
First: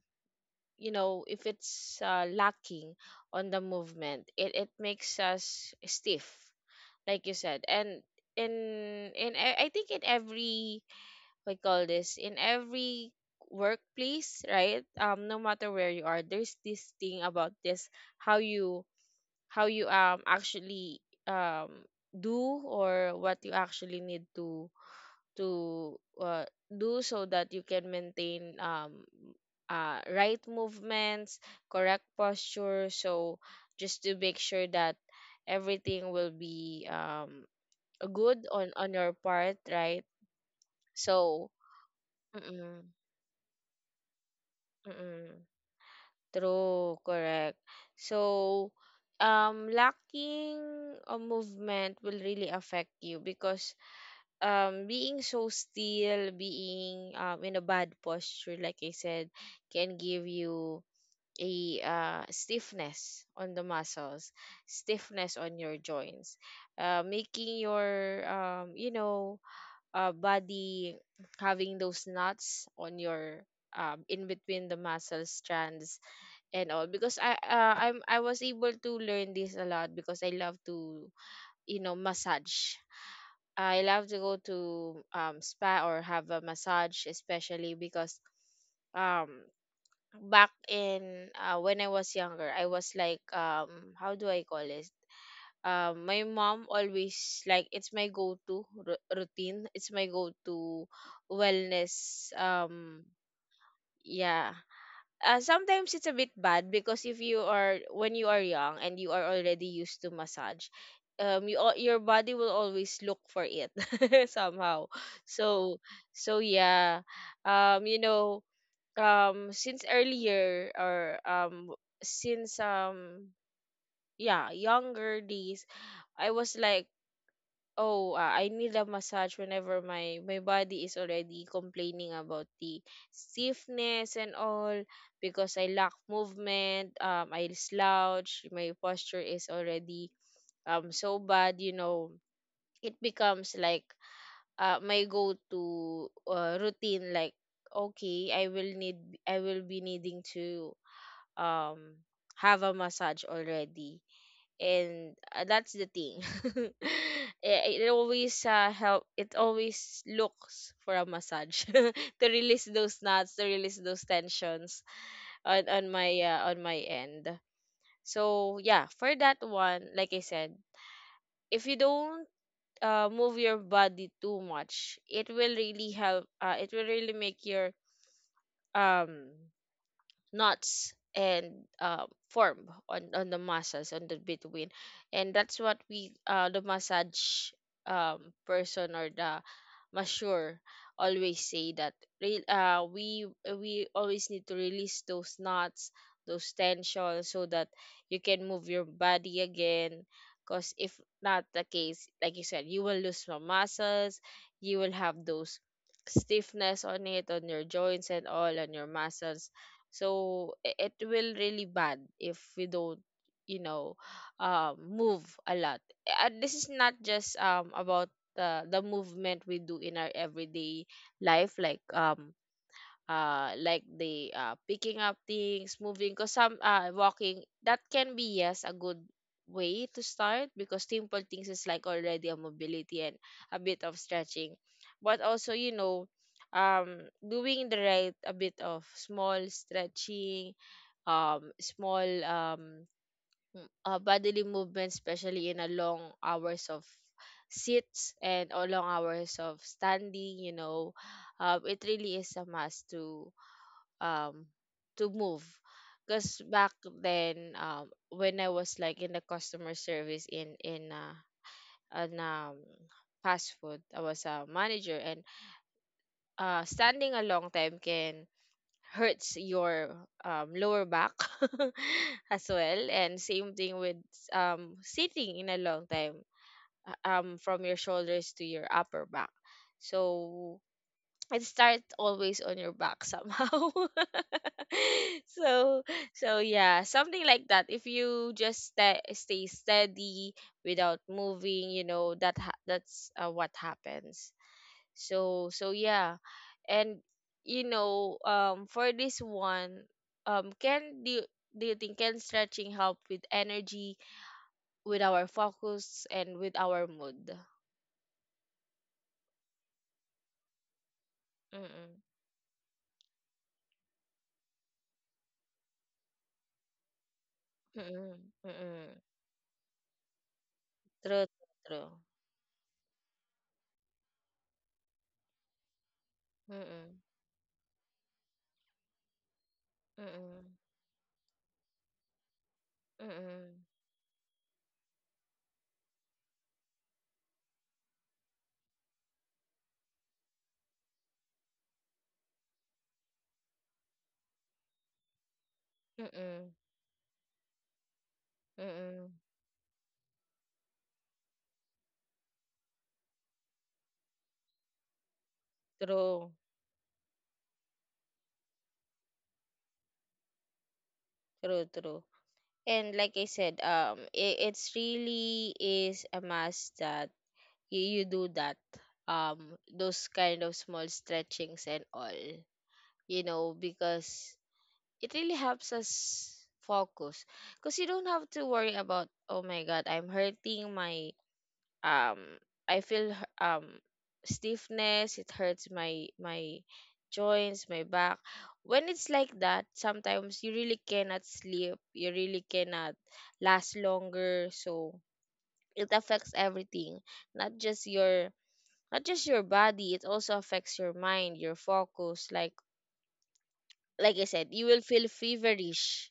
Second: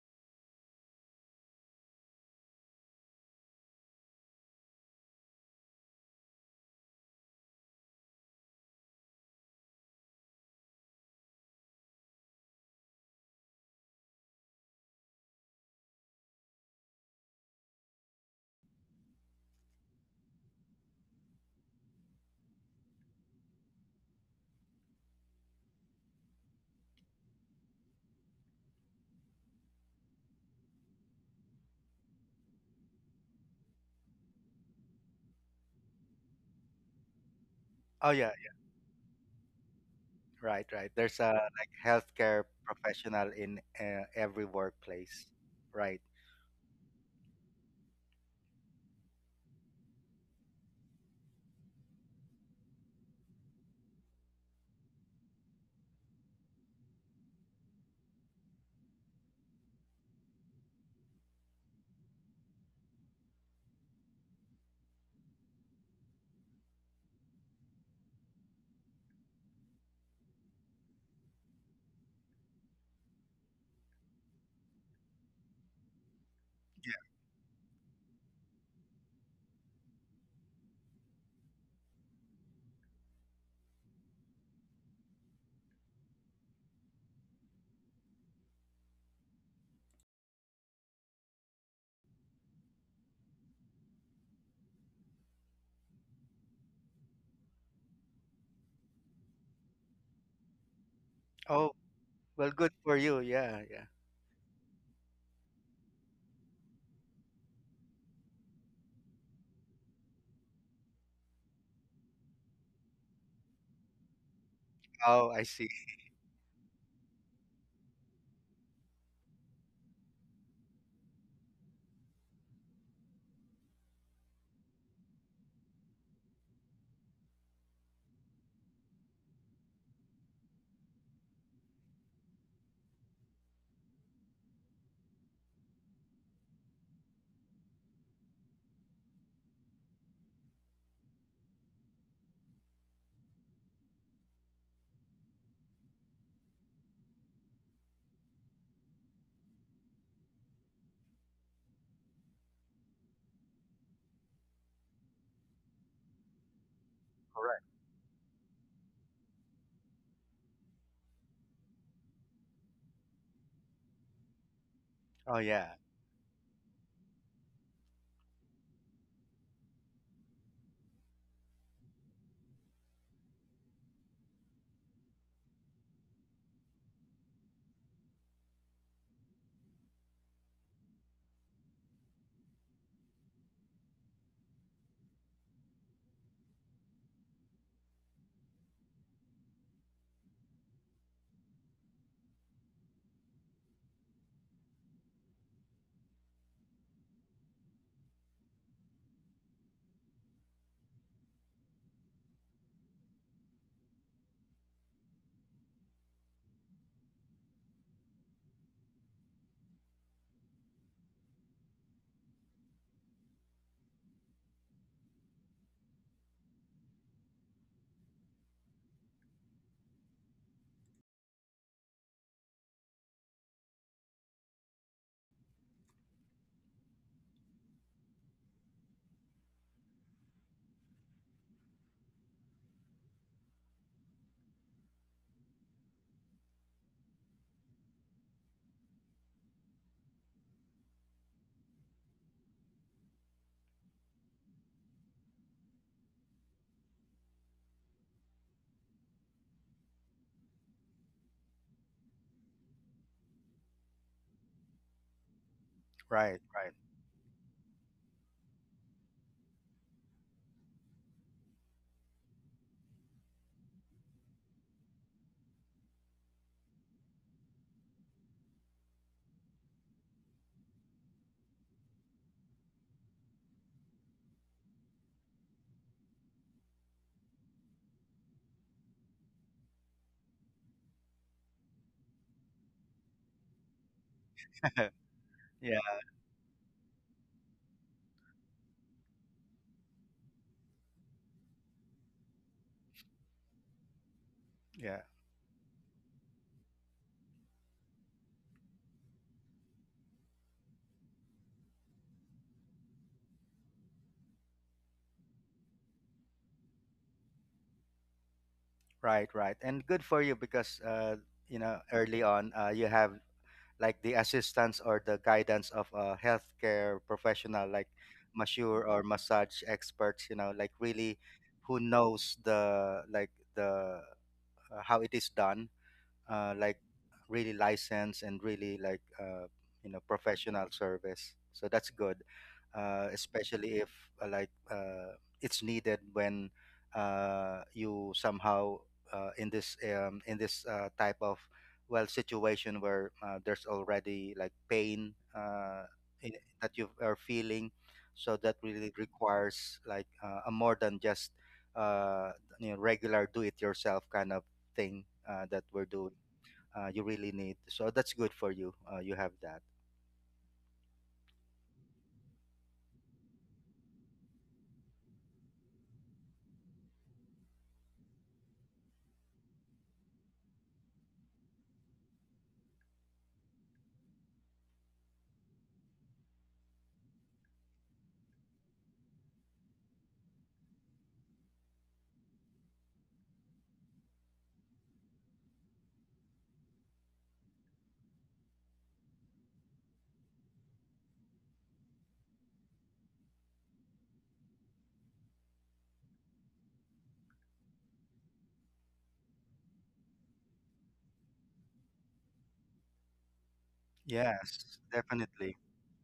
Speaker 1: you know, if it's lacking on the movement, it makes us stiff like you said. And in I think in every, we call this, in every workplace, right? No matter where you are, there's this thing about this, how you how you actually do, or what you actually need to do, so that you can maintain, right movements, correct posture. So just to make sure that everything will be,
Speaker 2: Oh yeah.
Speaker 1: good on your part, right?
Speaker 2: Right. There's a
Speaker 1: So,
Speaker 2: like healthcare
Speaker 1: mm-mm,
Speaker 2: professional in every workplace,
Speaker 1: mm-mm,
Speaker 2: right?
Speaker 1: true, correct. So, lacking a movement will really affect you, because being so still, being in a bad posture like I said can give you a stiffness on the muscles, stiffness on your joints, making your, you know, body having those knots on your in between the muscle strands and all. Because I was able to learn this a lot because I love to, you know, massage. I love to go to spa or have a massage, especially because um back in when I was younger, I was like, how do I call it? My mom always, like, it's my go-to routine. It's my go-to
Speaker 2: Oh,
Speaker 1: wellness.
Speaker 2: well, good for you. Yeah, yeah.
Speaker 1: Yeah, sometimes it's a bit bad, because if you are, when you are young and you are already used to massage, your body will always look for it somehow.
Speaker 2: Oh, I see.
Speaker 1: So so yeah, you know, since earlier, or since yeah, younger days, I was like, oh, I need a massage whenever my my body is already complaining about the stiffness and all, because I lack movement, I slouch, my posture is already, so bad, you know. It becomes like my go to routine, like, okay, I will be needing to um have a massage already. And that's the thing.
Speaker 2: Correct.
Speaker 1: It always help it always looks for a massage to release those knots, to release those tensions
Speaker 2: Oh yeah.
Speaker 1: on my end. So yeah, for that one, like I said, if you don't move your body too much, it will really help, it will really make your um knots and form on the muscles, on the between. And that's what we, the massage, um, person or the masseur always say, that re- uh, we we always need to release those knots, those tensions, so that you can move your body again. Because if not the case, like you said, you will lose some muscles, you will have those stiffness on it, on your joints and all, on your muscles. So I- it will really bad if we don't, you know, move a lot. And this is not just about the movement we do in our everyday life, like, like the picking up things, moving, because some walking, that can be, yes, a good way to start, because simple things is like already a mobility and a bit of stretching. But also, you know, um doing the right, a bit of small stretching, small bodily movement, especially in a long hours of sits, and or long hours of standing, you know, it really is a must um to move. Because
Speaker 2: right
Speaker 1: back
Speaker 2: right
Speaker 1: then, when I was like in the customer service, in an fast food, I was a manager, and standing a long time can hurts your lower back as well. And same thing with sitting in a long time, from your shoulders to your upper back. So it starts always on your back somehow. So,
Speaker 2: Yeah.
Speaker 1: so yeah, something like that. If you just stay steady without moving, you know, that that's what happens.
Speaker 2: Yeah.
Speaker 1: So so yeah. And, you know, for this one, can, do you think can stretching help with energy, with our focus and with our mood?
Speaker 2: Right, and good for you because you know,
Speaker 1: Mm-mm,
Speaker 2: early on, you have like the assistance or the guidance of a healthcare professional like
Speaker 1: mm-mm,
Speaker 2: masseur
Speaker 1: mm-mm.
Speaker 2: or massage experts, you know, like really,
Speaker 1: True, true,
Speaker 2: who
Speaker 1: true.
Speaker 2: knows the like the how it is done, like
Speaker 1: Mm-mm.
Speaker 2: really licensed and really like you know,
Speaker 1: Mm,
Speaker 2: professional service. So that's good,
Speaker 1: mm,
Speaker 2: especially if like it's needed when you somehow in this type of well situation where there's already like pain in,
Speaker 1: mm,
Speaker 2: that you are feeling. So that really
Speaker 1: mm.
Speaker 2: requires like a more than just uh, you know, regular do it yourself kind of thing that we're doing,
Speaker 1: True,
Speaker 2: you really need. So that's good for you. You have that.
Speaker 1: true, true. And like I said, it, it's really is a must that you do that, those kind of small stretchings and all, you know, because it really helps us focus. Because you don't have to worry about, oh my God, I'm hurting my, um I feel h- um stiffness, it hurts my my joints, my back. When it's like that, sometimes you really cannot sleep, you really cannot last longer, so it affects everything, not just your not just your body, it also affects your mind, your focus. Like I said, you will
Speaker 2: Yes,
Speaker 1: feel
Speaker 2: definitely.
Speaker 1: feverish,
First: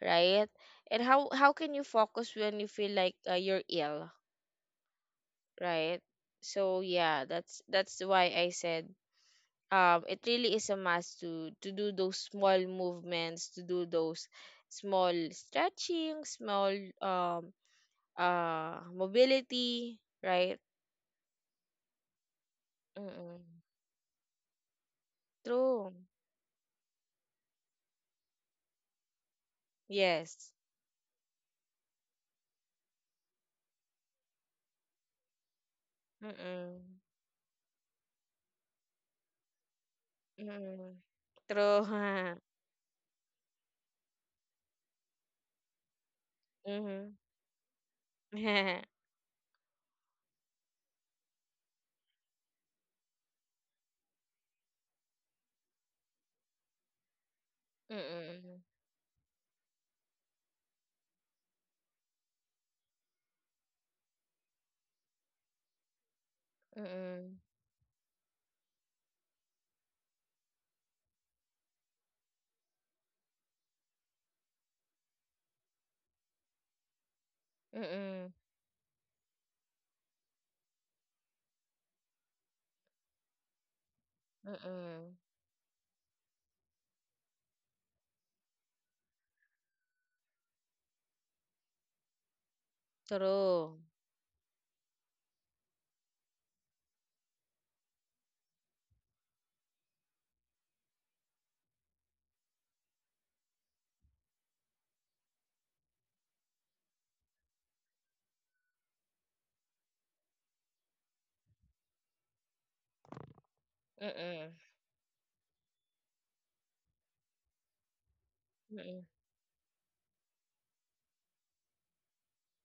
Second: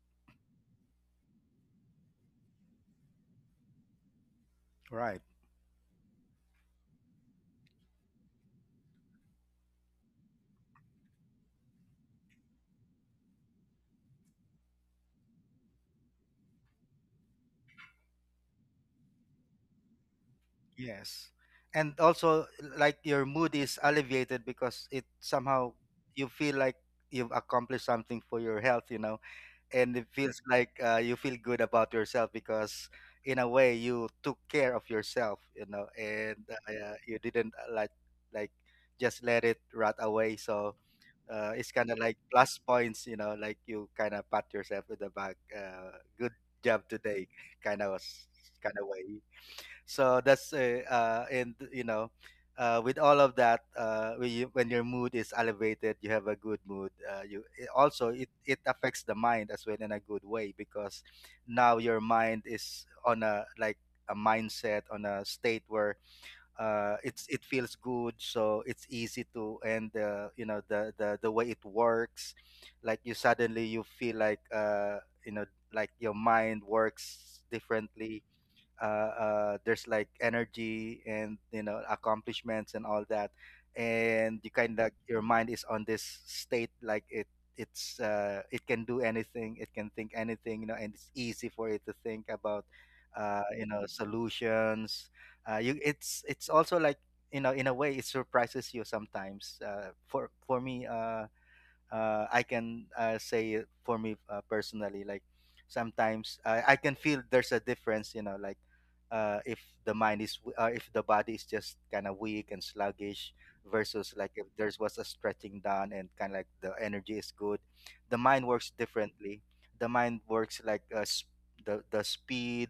Speaker 1: right? And how can you focus when you feel like you're ill?
Speaker 2: Right.
Speaker 1: Right? So yeah, that's why I said, it really is a must to do those small movements, to do those small stretching, small, um mobility, right?
Speaker 2: Yes. And also, like your
Speaker 1: Mm-mm.
Speaker 2: mood is alleviated because it somehow
Speaker 1: True.
Speaker 2: you feel like you've accomplished something for your health, you know, and it feels
Speaker 1: Yes.
Speaker 2: like you feel good about yourself because, in a way, you took care of yourself, you know, and
Speaker 1: Mm-mm.
Speaker 2: you didn't like just let it rot away. So
Speaker 1: Mm-mm.
Speaker 2: it's
Speaker 1: True.
Speaker 2: kind of like plus points, you know, like you kind of pat yourself in the back. Good job
Speaker 1: Mm-hmm.
Speaker 2: today, kind of kind of way. So that's and you know, with all of that, when, you, when your mood is elevated, you have a good mood. You, it also, it
Speaker 1: Mm-mm.
Speaker 2: affects the mind as well in a good way, because now your mind is on a like a mindset on a state where it's
Speaker 1: Mm-mm.
Speaker 2: it feels good, so it's easy to, and you know, the way it works, like you suddenly, you feel like you know, like your mind works differently,
Speaker 1: Mm-mm.
Speaker 2: there's like energy and you know, accomplishments and all that, and you kind of,
Speaker 1: Mm-mm.
Speaker 2: your mind is on this state like it it's it can do anything, it can think anything, you know, and it's easy for it to think about you
Speaker 1: True.
Speaker 2: know, solutions, you, it's also like, you know, in a way it surprises you sometimes, for me, I can say for me personally, like sometimes I can feel there's a difference, you know, like if the mind is, if the body is just kind of weak and sluggish versus like if
Speaker 1: Mm-mm.
Speaker 2: there's was a stretching done and kind of like the energy is good, the mind works
Speaker 1: Mm-mm.
Speaker 2: differently. The mind works like the speed,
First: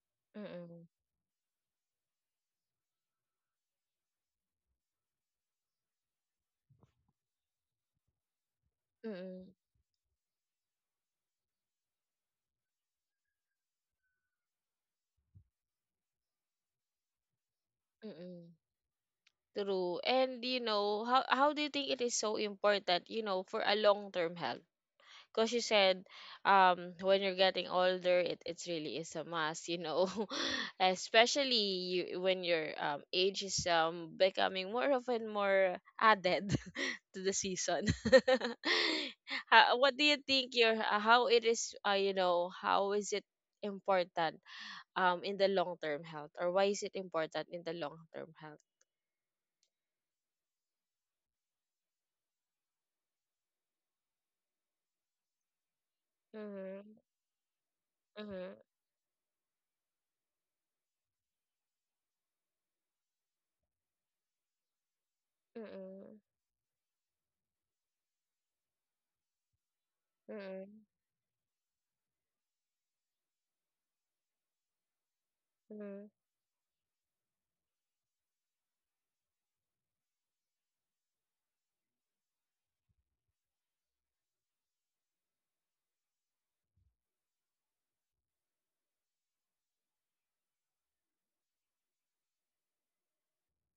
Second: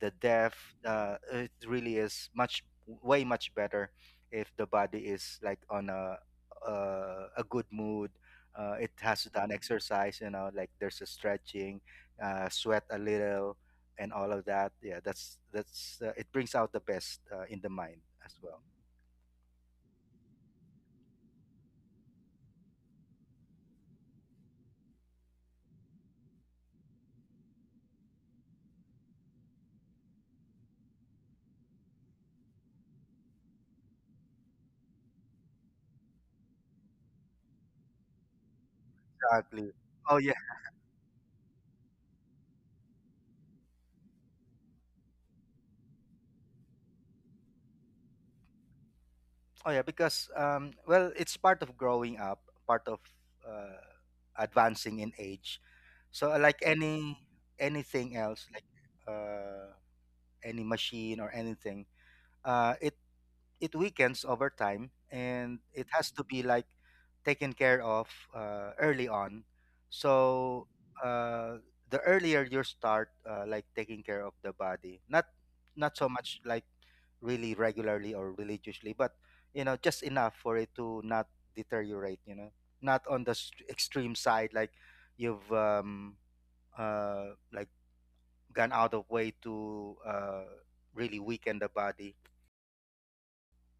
Speaker 2: the depth.
Speaker 1: Mm-mm.
Speaker 2: It really is much way much better if the body is like on a good mood, it has done
Speaker 1: Mm-mm.
Speaker 2: exercise, you know, like there's a stretching, sweat a little, and all of that. Yeah, that's it brings out the best in the mind as
Speaker 1: Mm.
Speaker 2: well.
Speaker 1: True. And, you know, how do you think it is so important, you know, for a long-term health? Because you said, when you're getting older, it really is a must, you know. Especially you, when your age is becoming more often, more added to the season.
Speaker 2: Exactly.
Speaker 1: What do you
Speaker 2: Oh yeah.
Speaker 1: think your how it is you know, how is it important in the long-term health, or why is it important in the long-term health?
Speaker 2: Oh yeah, because well, it's part of growing up, part of uh, advancing in age. So like
Speaker 1: Mhm,
Speaker 2: any anything else
Speaker 1: mhm,
Speaker 2: like uh, any machine or anything, it it weakens over time and it has
Speaker 1: mm,
Speaker 2: to be like taken care of early on. So
Speaker 1: mm,
Speaker 2: uh, the earlier you start like taking care of the body, not not so
Speaker 1: mm,
Speaker 2: much like really regularly or religiously, but you know, just enough for it to not deteriorate, you know, not on the extreme side like you've uh, like gone out of way to really weaken the body,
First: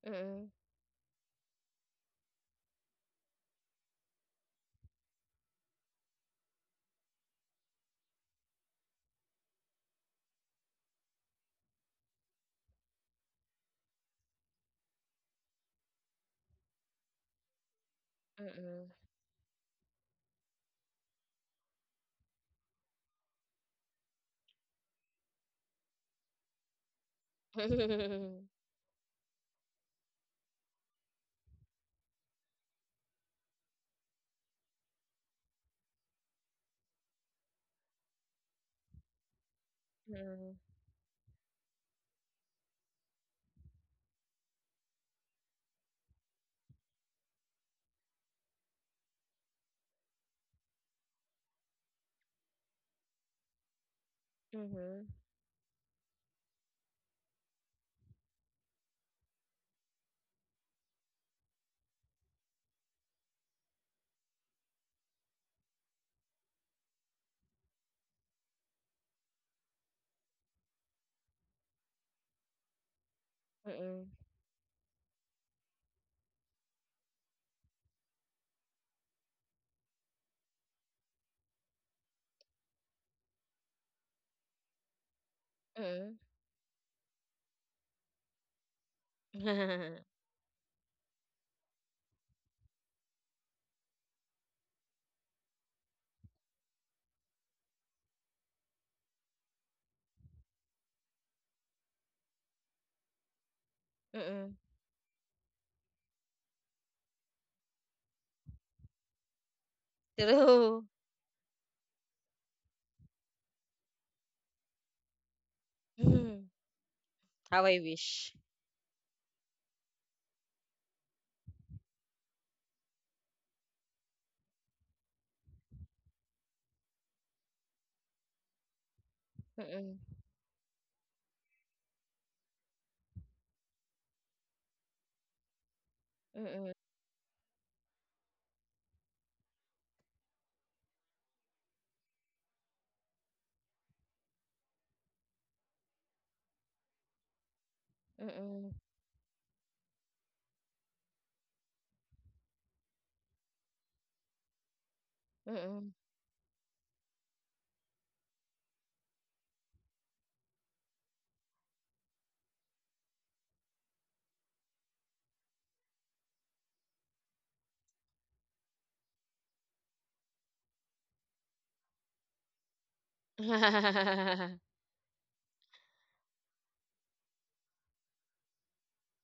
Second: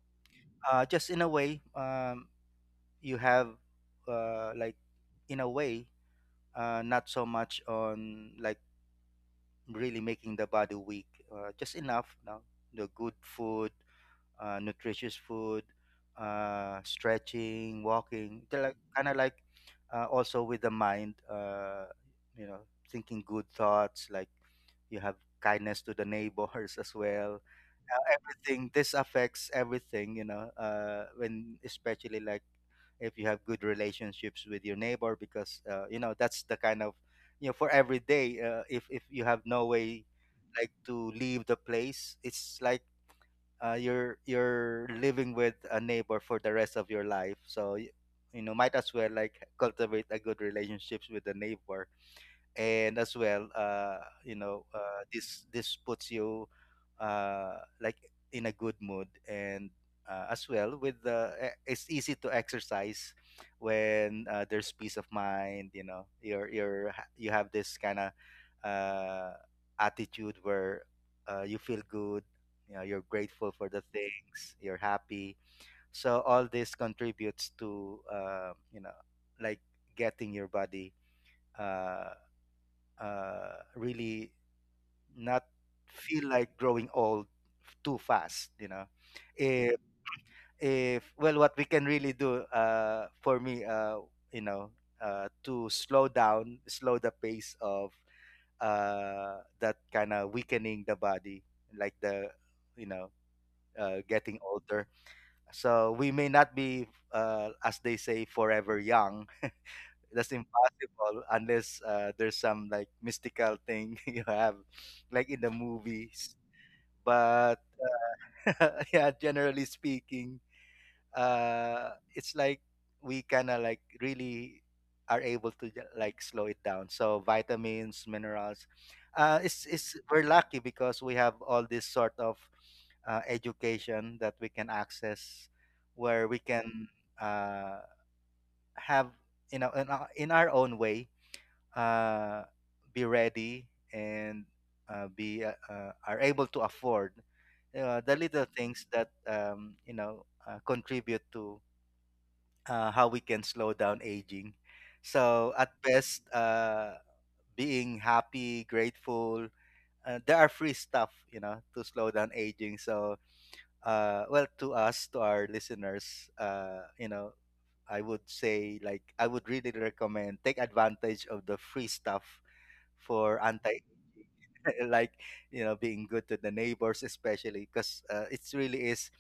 Speaker 1: mm,
Speaker 2: just in a way, you have like in a way not so much on like really making the body weak, just enough, you know, the good food, nutritious food, stretching, walking,
Speaker 1: mm, mm.
Speaker 2: kind of like also with the mind, you know, thinking good thoughts, like you have kindness to the neighbors as well.
Speaker 1: Mhm,
Speaker 2: Everything, this affects everything, you know, when especially like if you have good relationships with your neighbor because you know that's the kind of you know for every day, if you have no way like to leave the place. It's like you're living with a neighbor for the rest of your life. So you know, might as well like cultivate a good relationships with the neighbor. And as well, you know,
Speaker 1: mhm,
Speaker 2: this puts you uh like in a good mood. And as well with the it's easy to exercise when there's peace of mind. You know, you're ha- you have this kind of uh attitude where you feel good, you know, you're grateful for
Speaker 1: mm,
Speaker 2: the
Speaker 1: mm.
Speaker 2: things, you're happy. So all this contributes to, you know, like getting your body uh, really not
Speaker 1: Mm.
Speaker 2: feel like growing old too fast, you know, if if, well, what we can really do, for me, you know, to slow down, slow the pace of that kind of weakening the body, like the, you know, getting older. So we may not be, as they say, forever young. That's
Speaker 1: True.
Speaker 2: impossible unless there's some like mystical thing you have, like in the movies.
Speaker 1: Mhm.
Speaker 2: But
Speaker 1: How I wish.
Speaker 2: yeah, generally speaking, it's like we kind of like really are able to like slow it down. So vitamins, minerals, it's
Speaker 1: Mm,
Speaker 2: we're lucky because we have all this sort of education that we can access, where we
Speaker 1: mm, mm, mm.
Speaker 2: can uh, have, you know, in our own way uh, be ready, and be are able to afford the little
Speaker 1: Mm,
Speaker 2: things that you know, contribute to how we can slow down aging. So at
Speaker 1: mm,
Speaker 2: best, being happy, grateful, there are free stuff you know to slow down aging. So well, to us, to our listeners, you know, I would say like I would really recommend take advantage of the free stuff for anti like you know being good to the neighbors, especially because it really is,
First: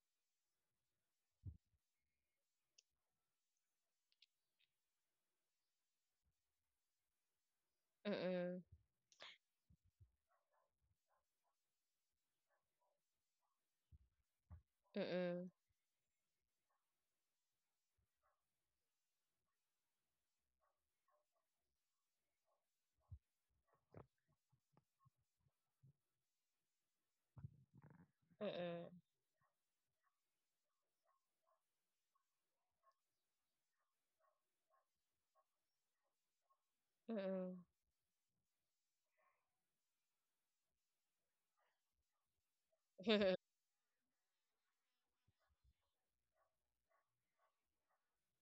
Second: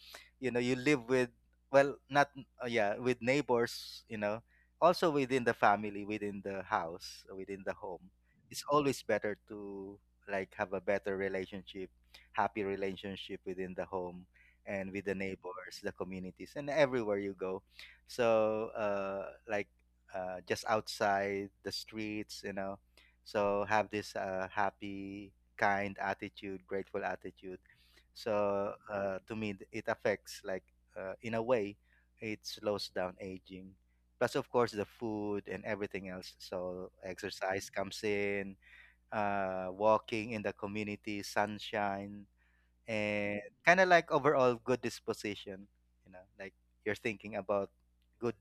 Speaker 2: you know, you live with, well, not yeah, with neighbors, you know, also within the family, within the house, within the home.
Speaker 1: mm,
Speaker 2: It's always better to like have a better relationship, happy relationship within the home and with the
Speaker 1: mm.
Speaker 2: neighbors, the communities, and everywhere you go. So like just outside the streets, you know. So have this happy, kind attitude, grateful attitude. So to me, it affects like in a way, it slows down aging. Plus, of course, the food and everything else. So exercise comes in, walking in the community, sunshine, and kind of like overall good disposition, you know, like you're thinking about good,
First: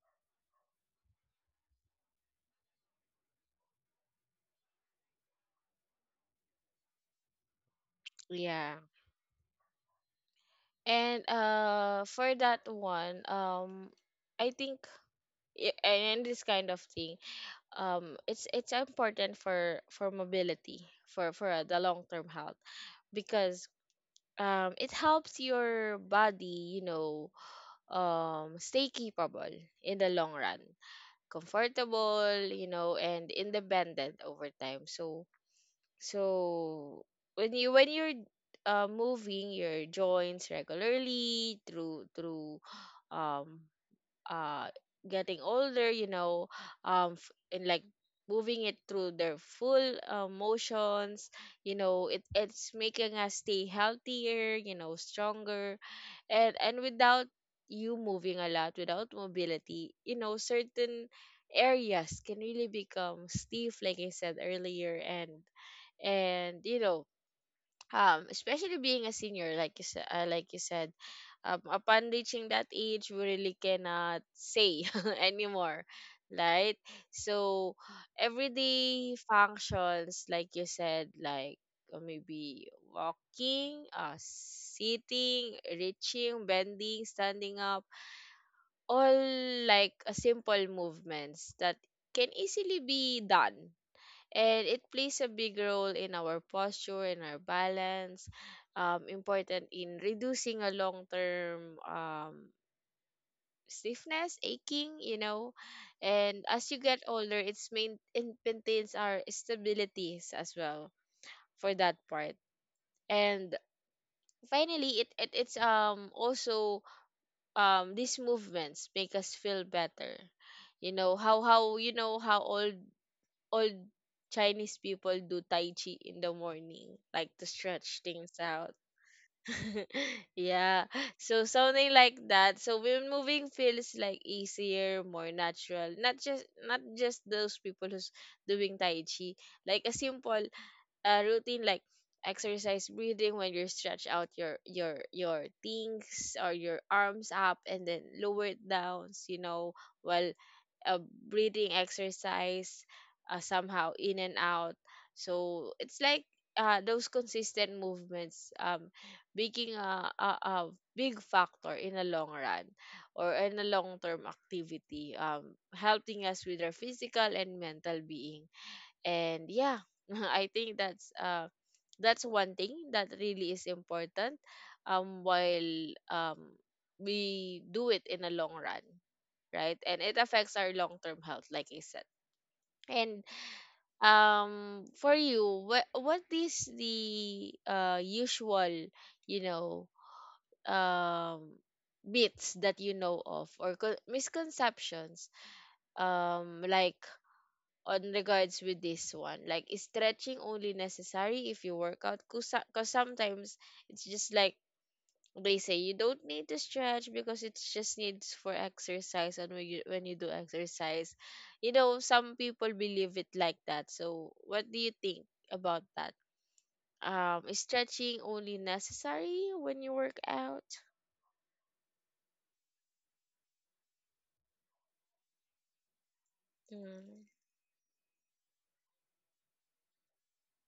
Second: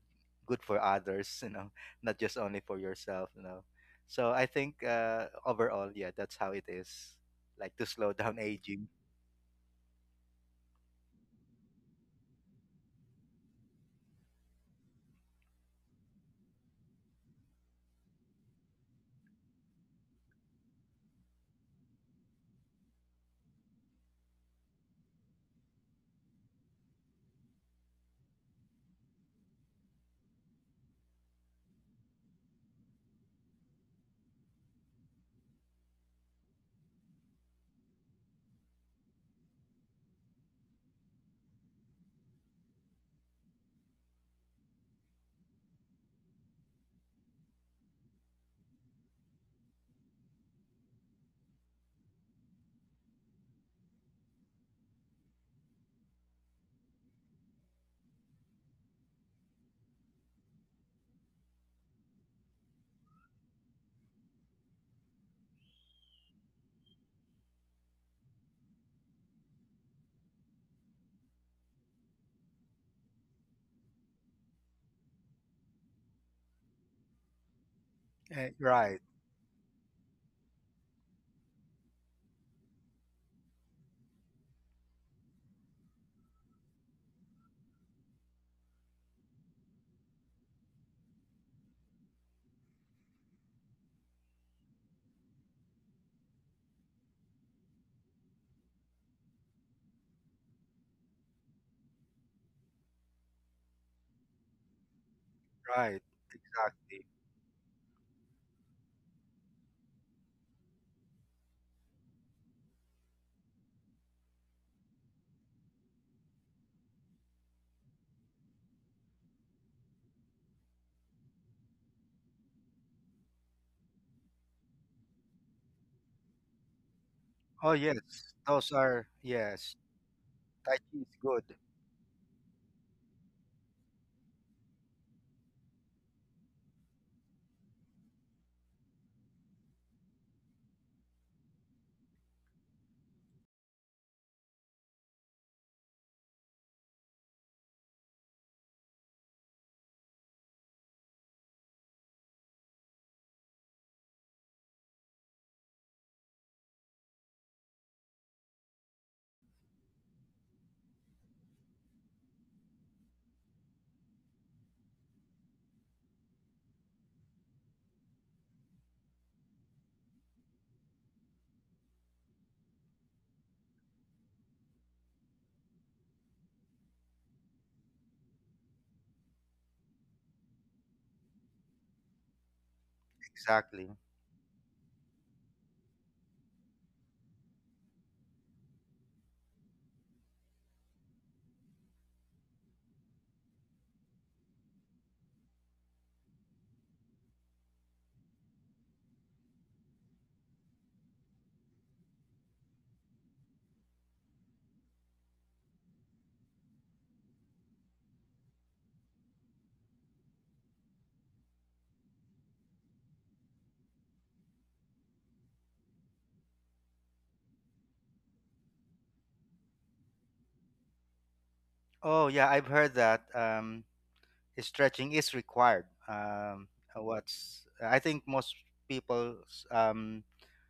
Speaker 2: good for others, you know, not just only for yourself, you know. So I think, overall, yeah, that's how it is, like, to slow down
Speaker 1: Yeah.
Speaker 2: aging.
Speaker 1: And for that one, I think and this kind of thing, it's important for mobility for the long term health because it helps your body, you know, stay capable in the long run, comfortable, you know, and independent over time. So so when you when you're moving your joints regularly through um uh getting older, you know, and like moving it through their full motions, you know, it's making us stay healthier, you know, stronger. And without you moving a lot, without mobility, you know, certain areas can really become stiff like I said earlier. And you know, especially being a senior like you said, upon reaching that age we really cannot say anymore, right? So
Speaker 2: Eh, right.
Speaker 1: everyday functions like you said, like maybe walking, sitting, reaching, bending, standing up, all like simple movements that can easily be done. And it plays a big role in our posture and our balance, important in reducing a long-term stiffness, aching, you know.
Speaker 2: Right,
Speaker 1: And as you get
Speaker 2: exactly.
Speaker 1: older, it maintains our stabilities as well, for that part. And finally, it's also, these movements make us feel better. You know how old old Chinese people do tai chi in the morning, like to
Speaker 2: Oh
Speaker 1: stretch things
Speaker 2: yes, those
Speaker 1: out.
Speaker 2: are, yes, tai
Speaker 1: Yeah.
Speaker 2: chi is
Speaker 1: So
Speaker 2: good.
Speaker 1: something like that. So when moving feels like easier, more natural. Not just those people who's doing tai chi. Like a simple routine, like exercise, breathing, when you stretch out your your things or your arms up and then lower it down, you know, while a breathing exercise, somehow in and out. So it's like those consistent movements, making a big factor in the long run, or in a long term activity, helping us with our physical and mental being. And yeah, I think that's one thing that really is important while we do it in a long run, right? And it affects our long-term health, like I said. And
Speaker 2: Exactly.
Speaker 1: for you, what is the usual, you know, um myths that you know of, or misconceptions like on regards with this one, like is stretching only necessary if you work out? Because sometimes it's just like they say you don't need to stretch because it just needs for exercise and when you do exercise, you know, some people believe it like that. So what do you think about that? Is stretching only necessary when you work out?
Speaker 2: Oh yeah, I've heard that. Stretching is required.
Speaker 1: Mm.
Speaker 2: What's, I think most people um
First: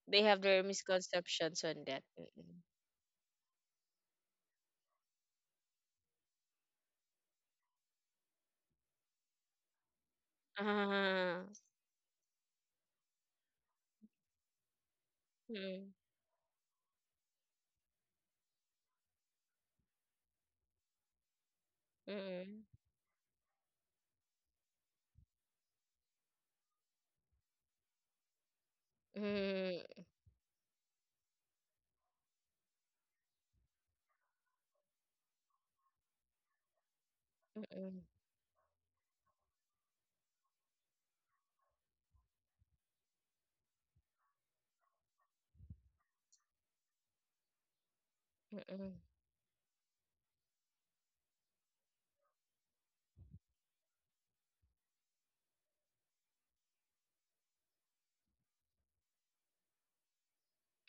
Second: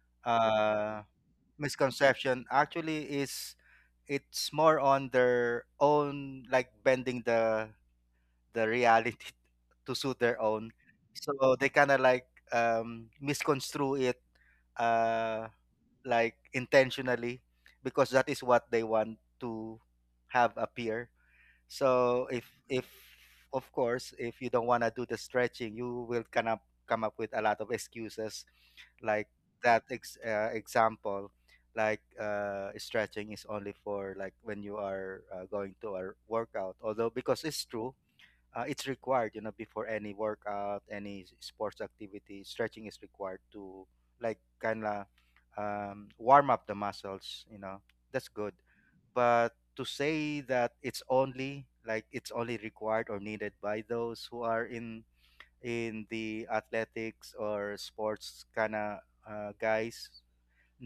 Speaker 1: They have their
Speaker 2: uh,
Speaker 1: misconceptions on that.
Speaker 2: misconception
Speaker 1: Mm-mm.
Speaker 2: actually is it's more on their own like bending the reality to suit their own.
Speaker 1: Ah,
Speaker 2: So they kind of like misconstrue it, uh,
Speaker 1: mm,
Speaker 2: like intentionally, because that is what they want to have appear. So
Speaker 1: mm,
Speaker 2: if, of course, if you don't want to do the stretching, you will kind of come up with a lot of excuses, like that
Speaker 1: mm,
Speaker 2: example, like, stretching is only for like when you are going to a workout, although because it's true,
Speaker 1: mm,
Speaker 2: it's required, you know, before any workout, any sports activity, stretching is required to like kind of warm up the muscles, you know, that's good.
Speaker 1: mm,
Speaker 2: But to say that it's only like it's only required or needed by those who are in the athletics or sports kind of guys.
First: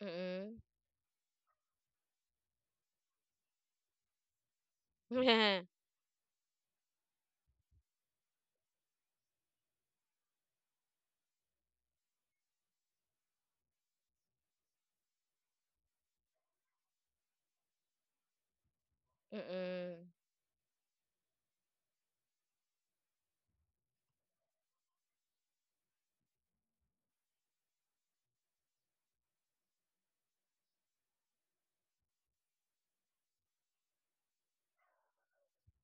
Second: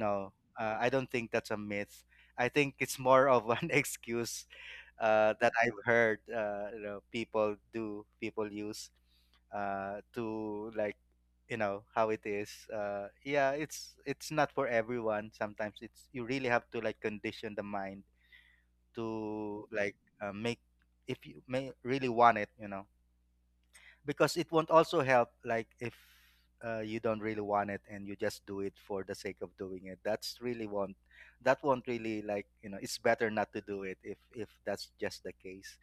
Speaker 1: mm, mm.
Speaker 2: I don't think that's a myth. I think it's more of an excuse that I've heard, you know, people do, people use to like, you know how it is. Yeah, it's not for everyone. Sometimes it's you really have to like condition the mind to like
Speaker 1: Mm-mm.
Speaker 2: make, if you may really want it. You know, because it won't also help like if you don't really want it and you just do it for the sake of doing it, that's really won't, that won't really like, you know, it's better not to do it if that's just the case.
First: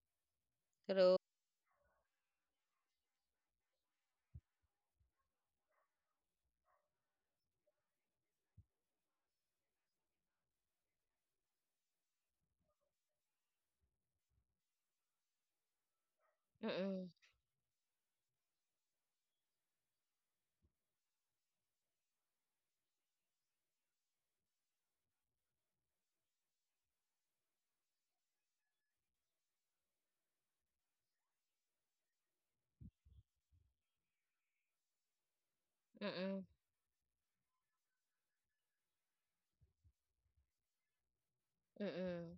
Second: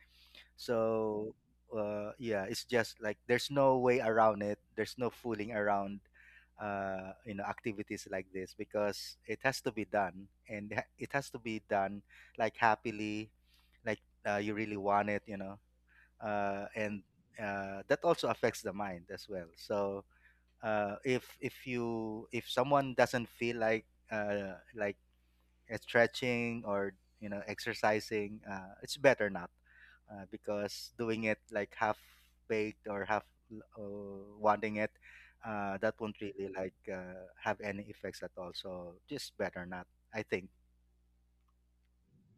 Speaker 1: True.
Speaker 2: So yeah, it's just like there's no way around it, there's no fooling around you know, activities like this, because it has to be done and it has to be done, like, happily, like, you really want it, you know. And
Speaker 1: Mm-mm.
Speaker 2: that also affects the mind as well. So if you, if someone doesn't feel like stretching or you know exercising, it's better not, because doing it like half baked or half uh, wanting it, that won't
Speaker 1: Mm-mm.
Speaker 2: really like have any effects at all. So just better not, I think.
Speaker 1: Mm-mm.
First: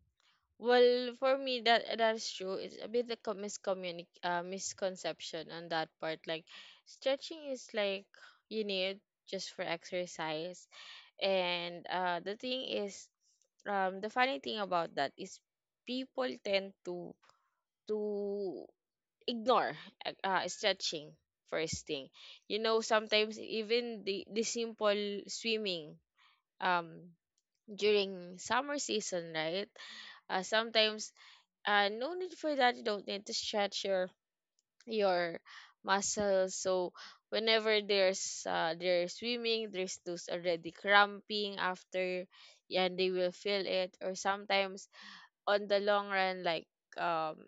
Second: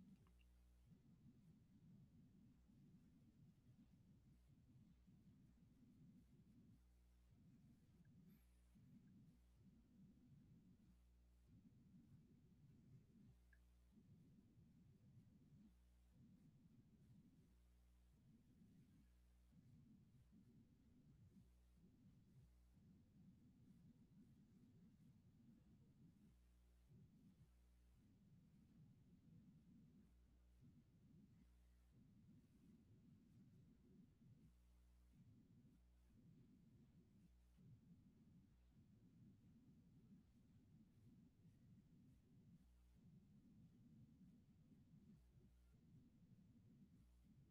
Speaker 1: Well, for me, that that is true. It's a bit of co- miscommunic misconception on that part. Like, stretching is like you need just for exercise. And the thing is, the funny thing about that is people tend to to ignore stretching first thing. You know, sometimes even the simple swimming um during summer season, right? Sometimes no need for that. You don't need to stretch your your muscles. So whenever there's they're swimming, there's those already cramping after, and they will feel it. Or sometimes on the long run, like um,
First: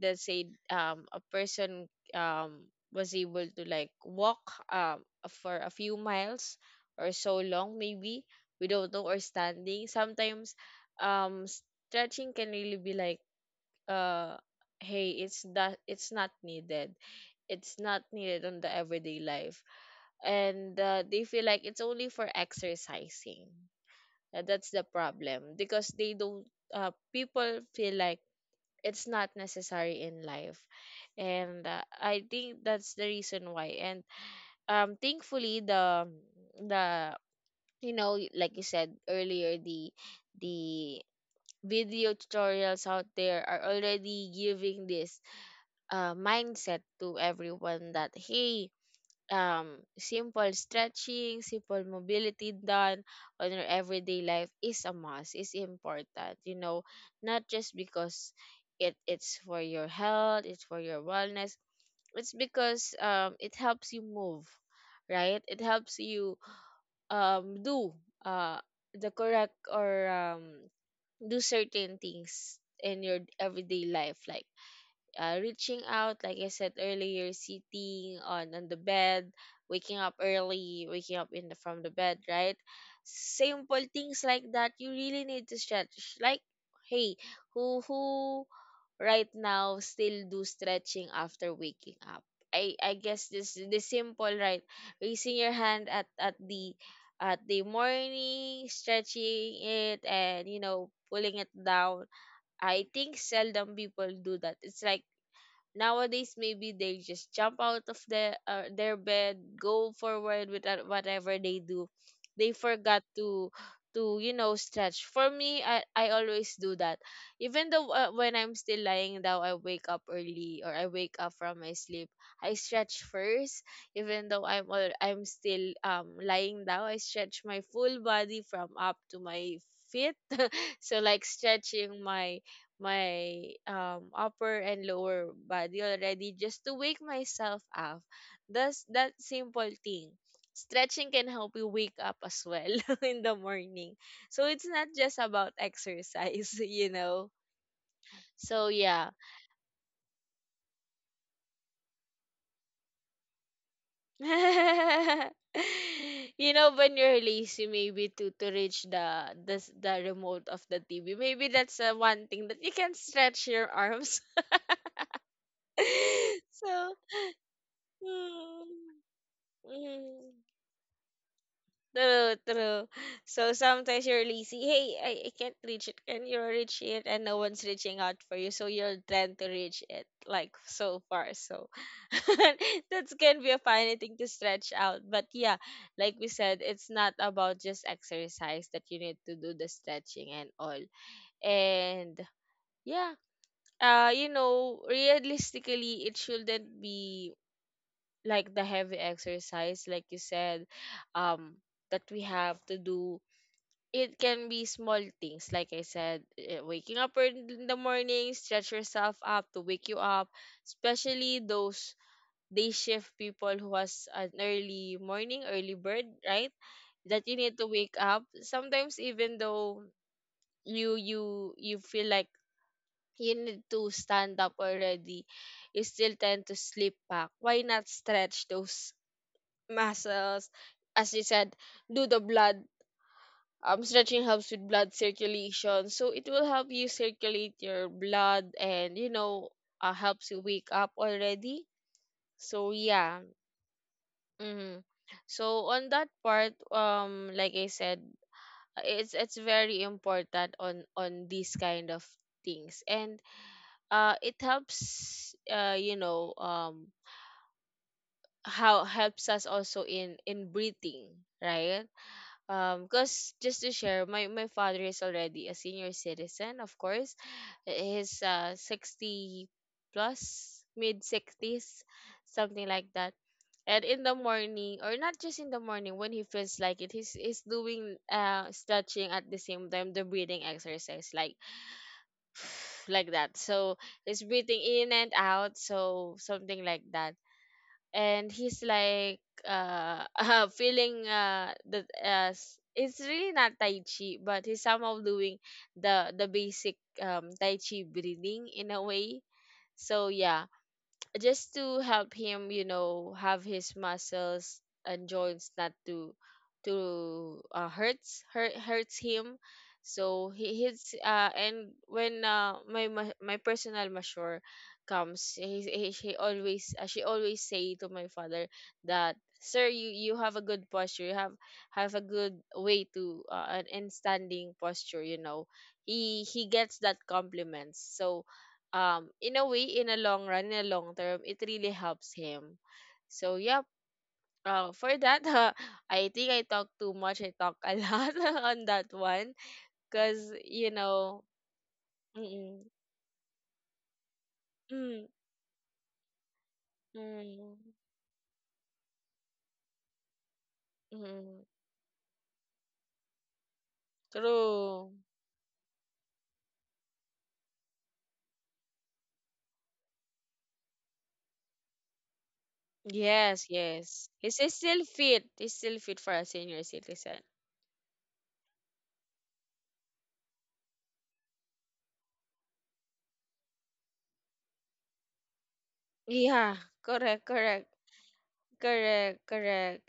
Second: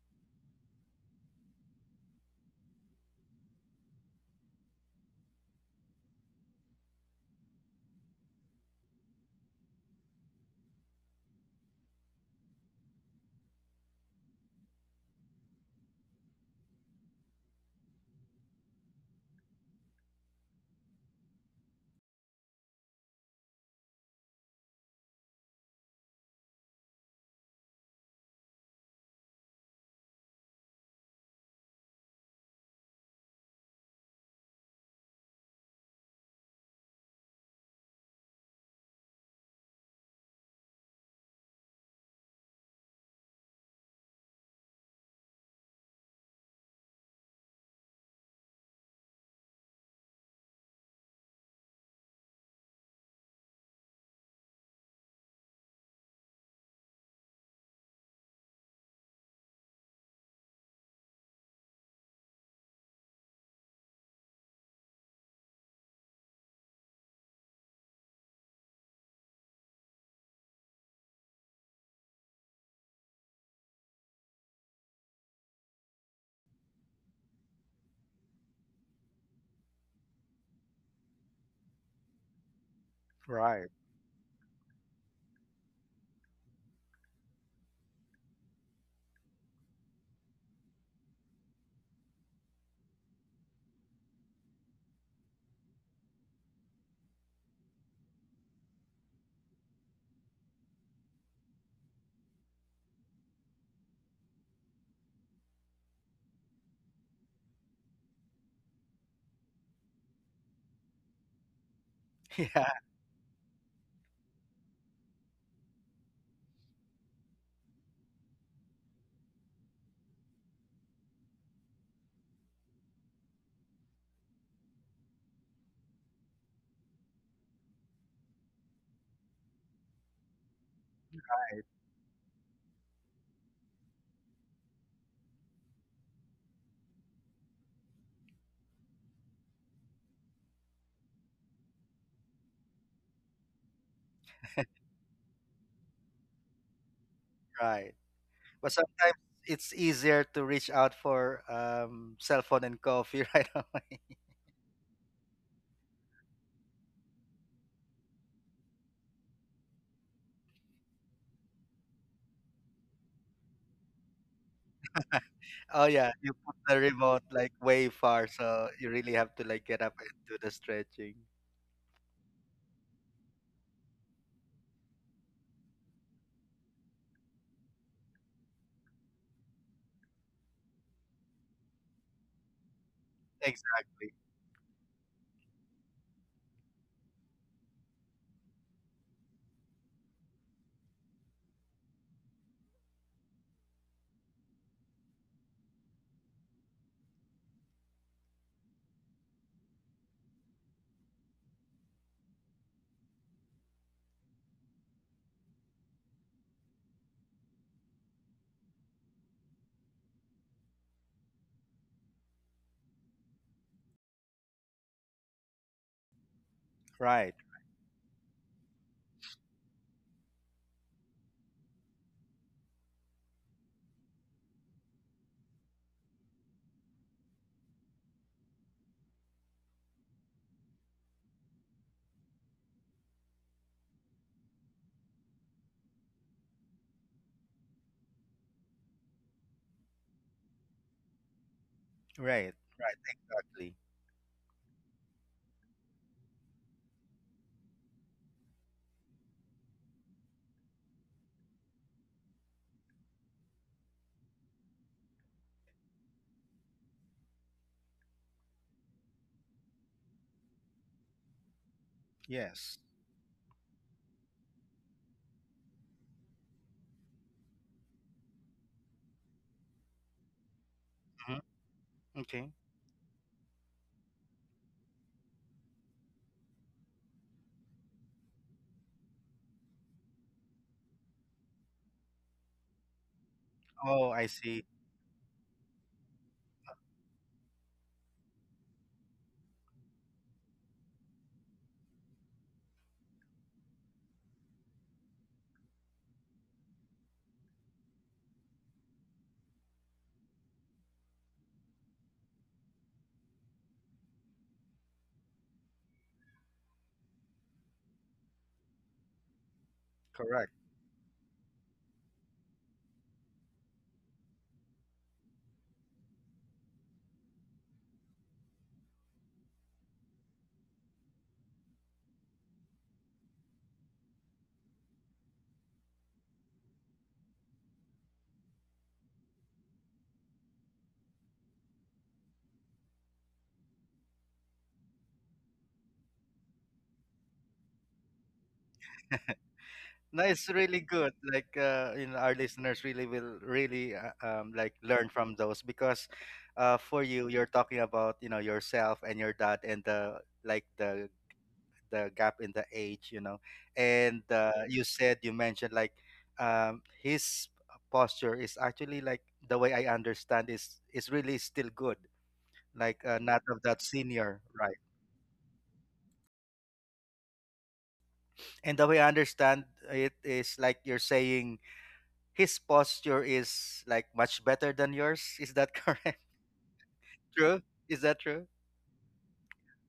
Speaker 1: let's say a person um was able to like walk um for a few miles or so long, maybe, we don't know, or standing sometimes. um Stretching can really be like uh hey, it's not needed. It's not needed on the everyday life, and they feel like it's only for exercising. That's the problem because they don't people feel like it's not necessary in life. And I think that's the reason why. And thankfully the you know, like you said earlier, the the video tutorials out there are already giving this mindset to everyone that, hey, simple stretching, simple mobility done on your everyday life is a must, is important, you know, not just because it's for your health, it's for your wellness. It's because it helps you move, right? It helps you do uh the correct, or do certain things in your everyday life, like reaching out, like I said earlier, sitting on the bed, waking up early, waking up in the, from the bed, right?
Speaker 2: Right.
Speaker 1: Simple things like that. You really need to stretch. Like, hey, who right now still do stretching after waking up? I guess this the simple, right, raising your hand at at the morning, stretching it, and you know, pulling it down. I think seldom people do that. It's like nowadays maybe they just jump out of the their bed, go forward with whatever they do, they
Speaker 2: Yeah,
Speaker 1: forgot to you know, stretch. For me, I always do that. Even though when I'm still lying down, I wake up early, or I wake up from my sleep, I stretch first. Even though I'm still lying down, I stretch my full body from up to my feet, so like stretching my upper and lower body already, just to wake myself up. Does that simple thing. Stretching can help you wake up as well in the morning. So it's not just about exercise, you know.
Speaker 2: right.
Speaker 1: So
Speaker 2: But
Speaker 1: yeah.
Speaker 2: sometimes it's easier to reach out for cell phone and coffee right away.
Speaker 1: You know, when you're lazy maybe to reach the remote of the TV. Maybe that's one thing that you can stretch your arms.
Speaker 2: Oh yeah, you put the
Speaker 1: So
Speaker 2: remote like way far, so you
Speaker 1: mm,
Speaker 2: really have to like get up and
Speaker 1: mm.
Speaker 2: do the stretching.
Speaker 1: True, true. So sometimes you're lazy. Hey, I can't reach it. Can you reach it? And no one's reaching out for you. So you're trying to reach it like so far. So that's can be a funny
Speaker 2: Exactly.
Speaker 1: thing to stretch out. But yeah, like we said, it's not about just exercise that you need to do the stretching and all. And yeah, you know, realistically, it shouldn't be like the heavy exercise, like you said, um, that we have to do. It can be small things, like I said, eh, waking up early in the morning, stretch yourself up to wake you up, especially those day shift people who has an early morning, early bird, right, that you
Speaker 2: Right.
Speaker 1: need to wake up. Sometimes even though you feel like you need to stand up already, you still tend to sleep back. Why not stretch those muscles? As you said, do the blood stretching helps with blood circulation, so it will help you circulate your blood, and you know, helps you wake up already.
Speaker 2: Right.
Speaker 1: So
Speaker 2: Right.
Speaker 1: yeah.
Speaker 2: Exactly.
Speaker 1: Hmm. So on that part, like I said, it's very important on these kind of things. And it helps you know, how helps us also in breathing, right?
Speaker 2: Yes.
Speaker 1: Because just to share, my father is already a senior citizen, of course. He's 60 plus, mid
Speaker 2: Mhm.
Speaker 1: 60s,
Speaker 2: Okay.
Speaker 1: something like that. And in the morning, or not just in the morning, when he feels like it, he's doing stretching at the same time the breathing exercise, like that. So
Speaker 2: Oh,
Speaker 1: he's
Speaker 2: I
Speaker 1: breathing
Speaker 2: see.
Speaker 1: in and out, so something like that. And he's like feeling that as it's really not tai chi, but he's somehow doing the basic tai chi breathing in a way. So yeah, just to help him, you know, have his muscles and joints not to hurts him. So
Speaker 2: Correct.
Speaker 1: he his and when my my personal masseur comes, he she always say to my father that, sir, you have a good posture, you have a good way to an in standing posture, you know. He gets that compliments. So in a way, in a long run, in a long term, it really helps him. So yep. For that, I think I talk too much. I talk a lot on that one,
Speaker 2: No,
Speaker 1: because
Speaker 2: it's
Speaker 1: you
Speaker 2: really good.
Speaker 1: know.
Speaker 2: Like, you know, our
Speaker 1: Mm,
Speaker 2: listeners really will really like
Speaker 1: mm,
Speaker 2: learn from those, because for you, you're
Speaker 1: mm,
Speaker 2: talking about, you know, yourself and your dad and the, like the
Speaker 1: mm,
Speaker 2: the gap in the age, you know. And you
Speaker 1: true.
Speaker 2: said, you mentioned like his posture is actually like, the way I understand is really still good, like, not
Speaker 1: Yes,
Speaker 2: of that
Speaker 1: yes, he's
Speaker 2: senior,
Speaker 1: he's
Speaker 2: right?
Speaker 1: still fit, he's still fit for a senior citizen.
Speaker 2: And the way I understand it is like you're saying his posture is like much better than yours. Is that correct?
Speaker 1: Yeah, correct,
Speaker 2: True?
Speaker 1: correct.
Speaker 2: Is that true?
Speaker 1: Correct, correct.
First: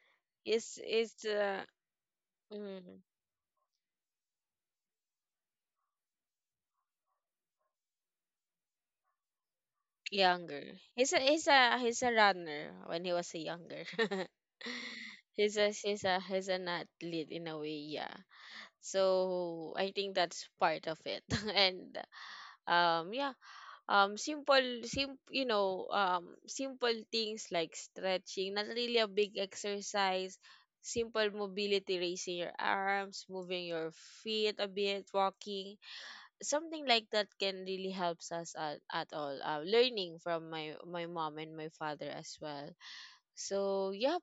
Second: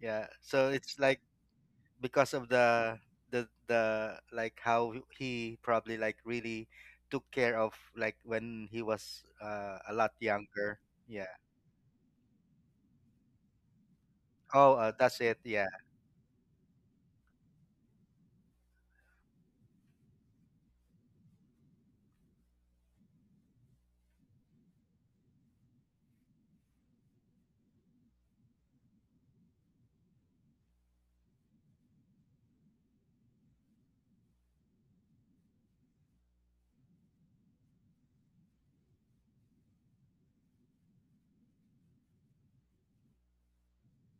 Speaker 2: Yeah. So it's like
Speaker 1: It's
Speaker 2: because of
Speaker 1: mm,
Speaker 2: the the like how he probably like really took care of like when he was, a lot
Speaker 1: Younger.
Speaker 2: younger.
Speaker 1: He's a
Speaker 2: Yeah.
Speaker 1: he's a he's a runner when he was a younger.
Speaker 2: Oh, that's it.
Speaker 1: he's
Speaker 2: Yeah.
Speaker 1: a he's a he's an athlete in a way, yeah. So I think that's part of it. And yeah, simple sim you know, simple things like stretching, not really a big exercise, simple mobility, raising your arms, moving your feet a bit, walking, something like that can really helps us at all, learning from my my mom and my father as well. So yep,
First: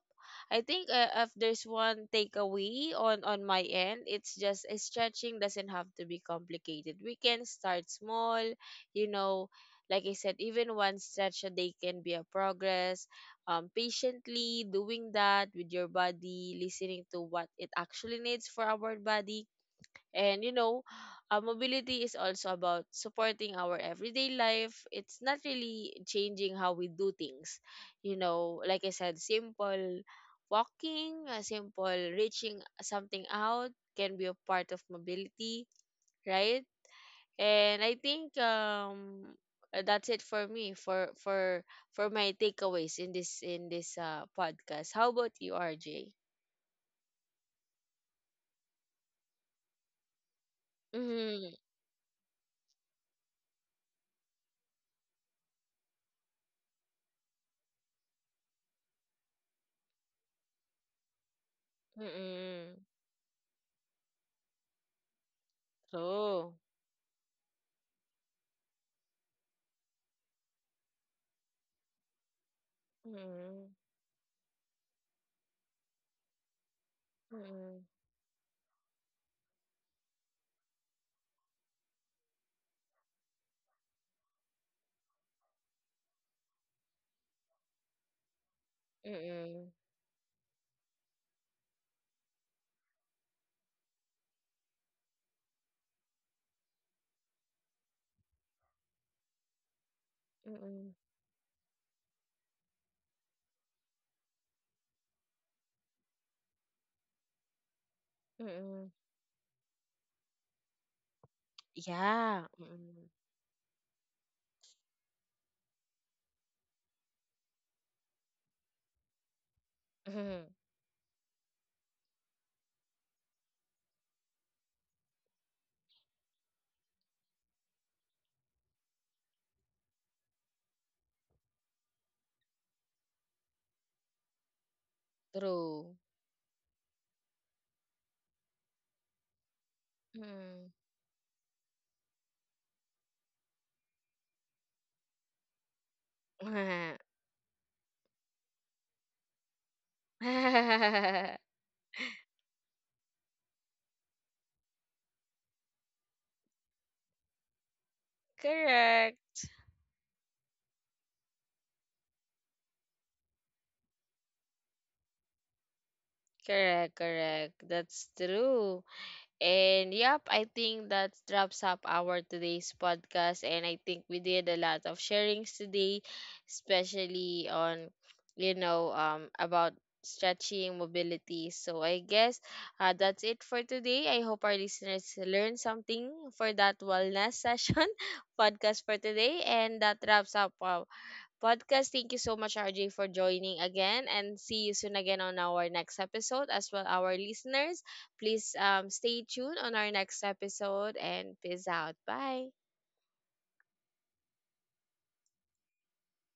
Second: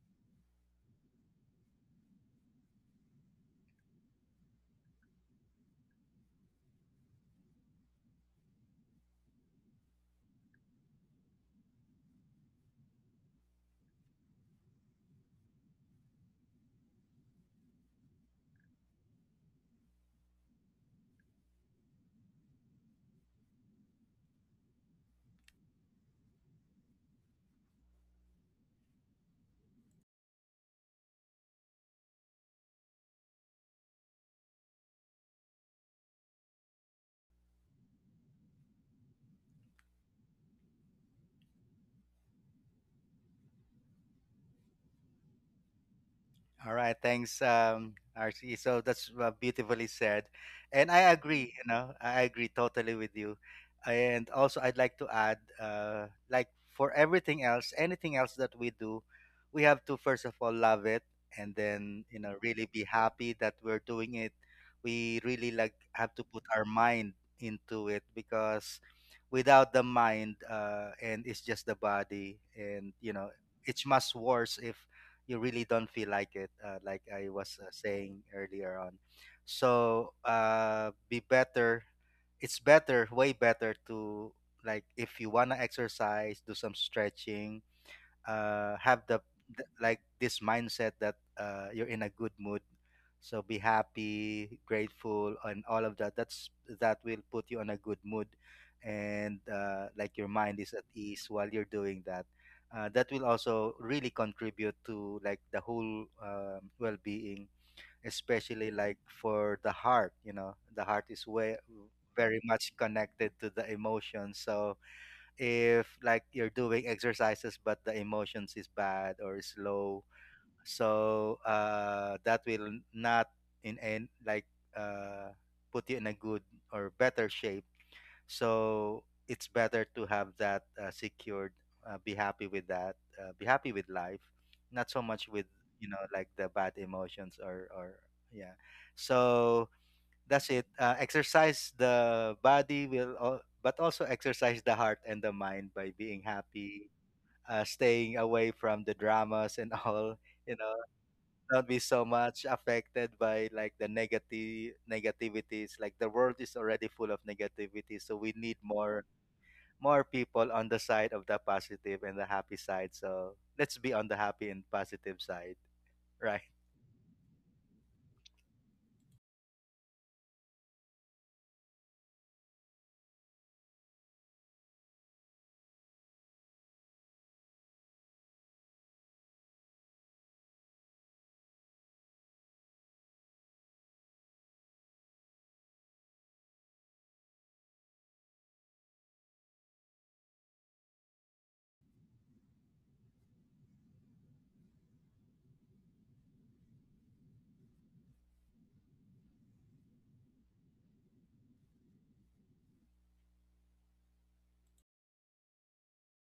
Speaker 1: I think if there's one takeaway on my end, it's just stretching doesn't have to be complicated. We can start small, you know, like I said, even one stretch a day can be a progress. Patiently doing that with your body, listening to what it actually needs for our body. And you know, mobility is also about supporting our everyday life. It's not really changing how we do things. You know, like I said, simple walking, a simple reaching something out can be a part of mobility, right? And I think that's it for me for my takeaways in this podcast. How about you, RJ?
Speaker 2: All right, thanks, RC. So that's beautifully said, and I
Speaker 1: Mm-hmm.
Speaker 2: agree. You know, I agree totally with you. And also, I'd like to add, like, for everything else, anything else that we do, we have to first of all love it, and then, you know, really
Speaker 1: Mm-hmm.
Speaker 2: be happy that we're doing it. We really like have to put
Speaker 1: So.
Speaker 2: our mind into it, because without the mind, and it's just the body, and you know,
Speaker 1: Mm-hmm.
Speaker 2: it's much worse if you really don't feel like it, like I was saying earlier on. So be better, it's better, way better to like if you want to exercise, do some stretching, have the,
Speaker 1: Mm,
Speaker 2: like this mindset that you're in a good mood. So be happy, grateful, and all of that, that's that will put you on a good mood. And like your mind is at
Speaker 1: mm,
Speaker 2: ease while you're doing that. That will also really contribute to like the whole, well-being, especially
Speaker 1: mm.
Speaker 2: like for the heart. You know, the heart is way very
Speaker 1: Yeah,
Speaker 2: much
Speaker 1: mm.
Speaker 2: connected to the emotions. So if like you're doing exercises but the emotions is bad or is low,
Speaker 1: Mhm.
Speaker 2: so that will not in and like uh put you in a good or better shape. So it's better to have that secured, be happy with that, be happy with life, not so much with, you
Speaker 1: True.
Speaker 2: know, like the bad emotions or, yeah. So that's it.
Speaker 1: Mm.
Speaker 2: Exercise the body will, but also exercise the heart and the mind by being happy, staying away from the dramas and all. You know, not be so much affected by like the negative negativities. Like the world is already full of negativity, so we need more
Speaker 1: Correct.
Speaker 2: more people on the side of the positive and the happy side. So let's be on the happy and positive side, right?
Speaker 1: Correct, correct. That's true. And yep, I think that wraps up our today's podcast. And I think we did a lot of sharings today, especially on, you know, about stretching mobility. So I guess that's it for today. I hope our listeners learned something for that wellness session podcast for today. And that wraps up our podcast. Thank you so much, RJ, for joining again, and see you soon again on our next episode. As well, our listeners, please stay tuned on our next episode, and peace out. Bye.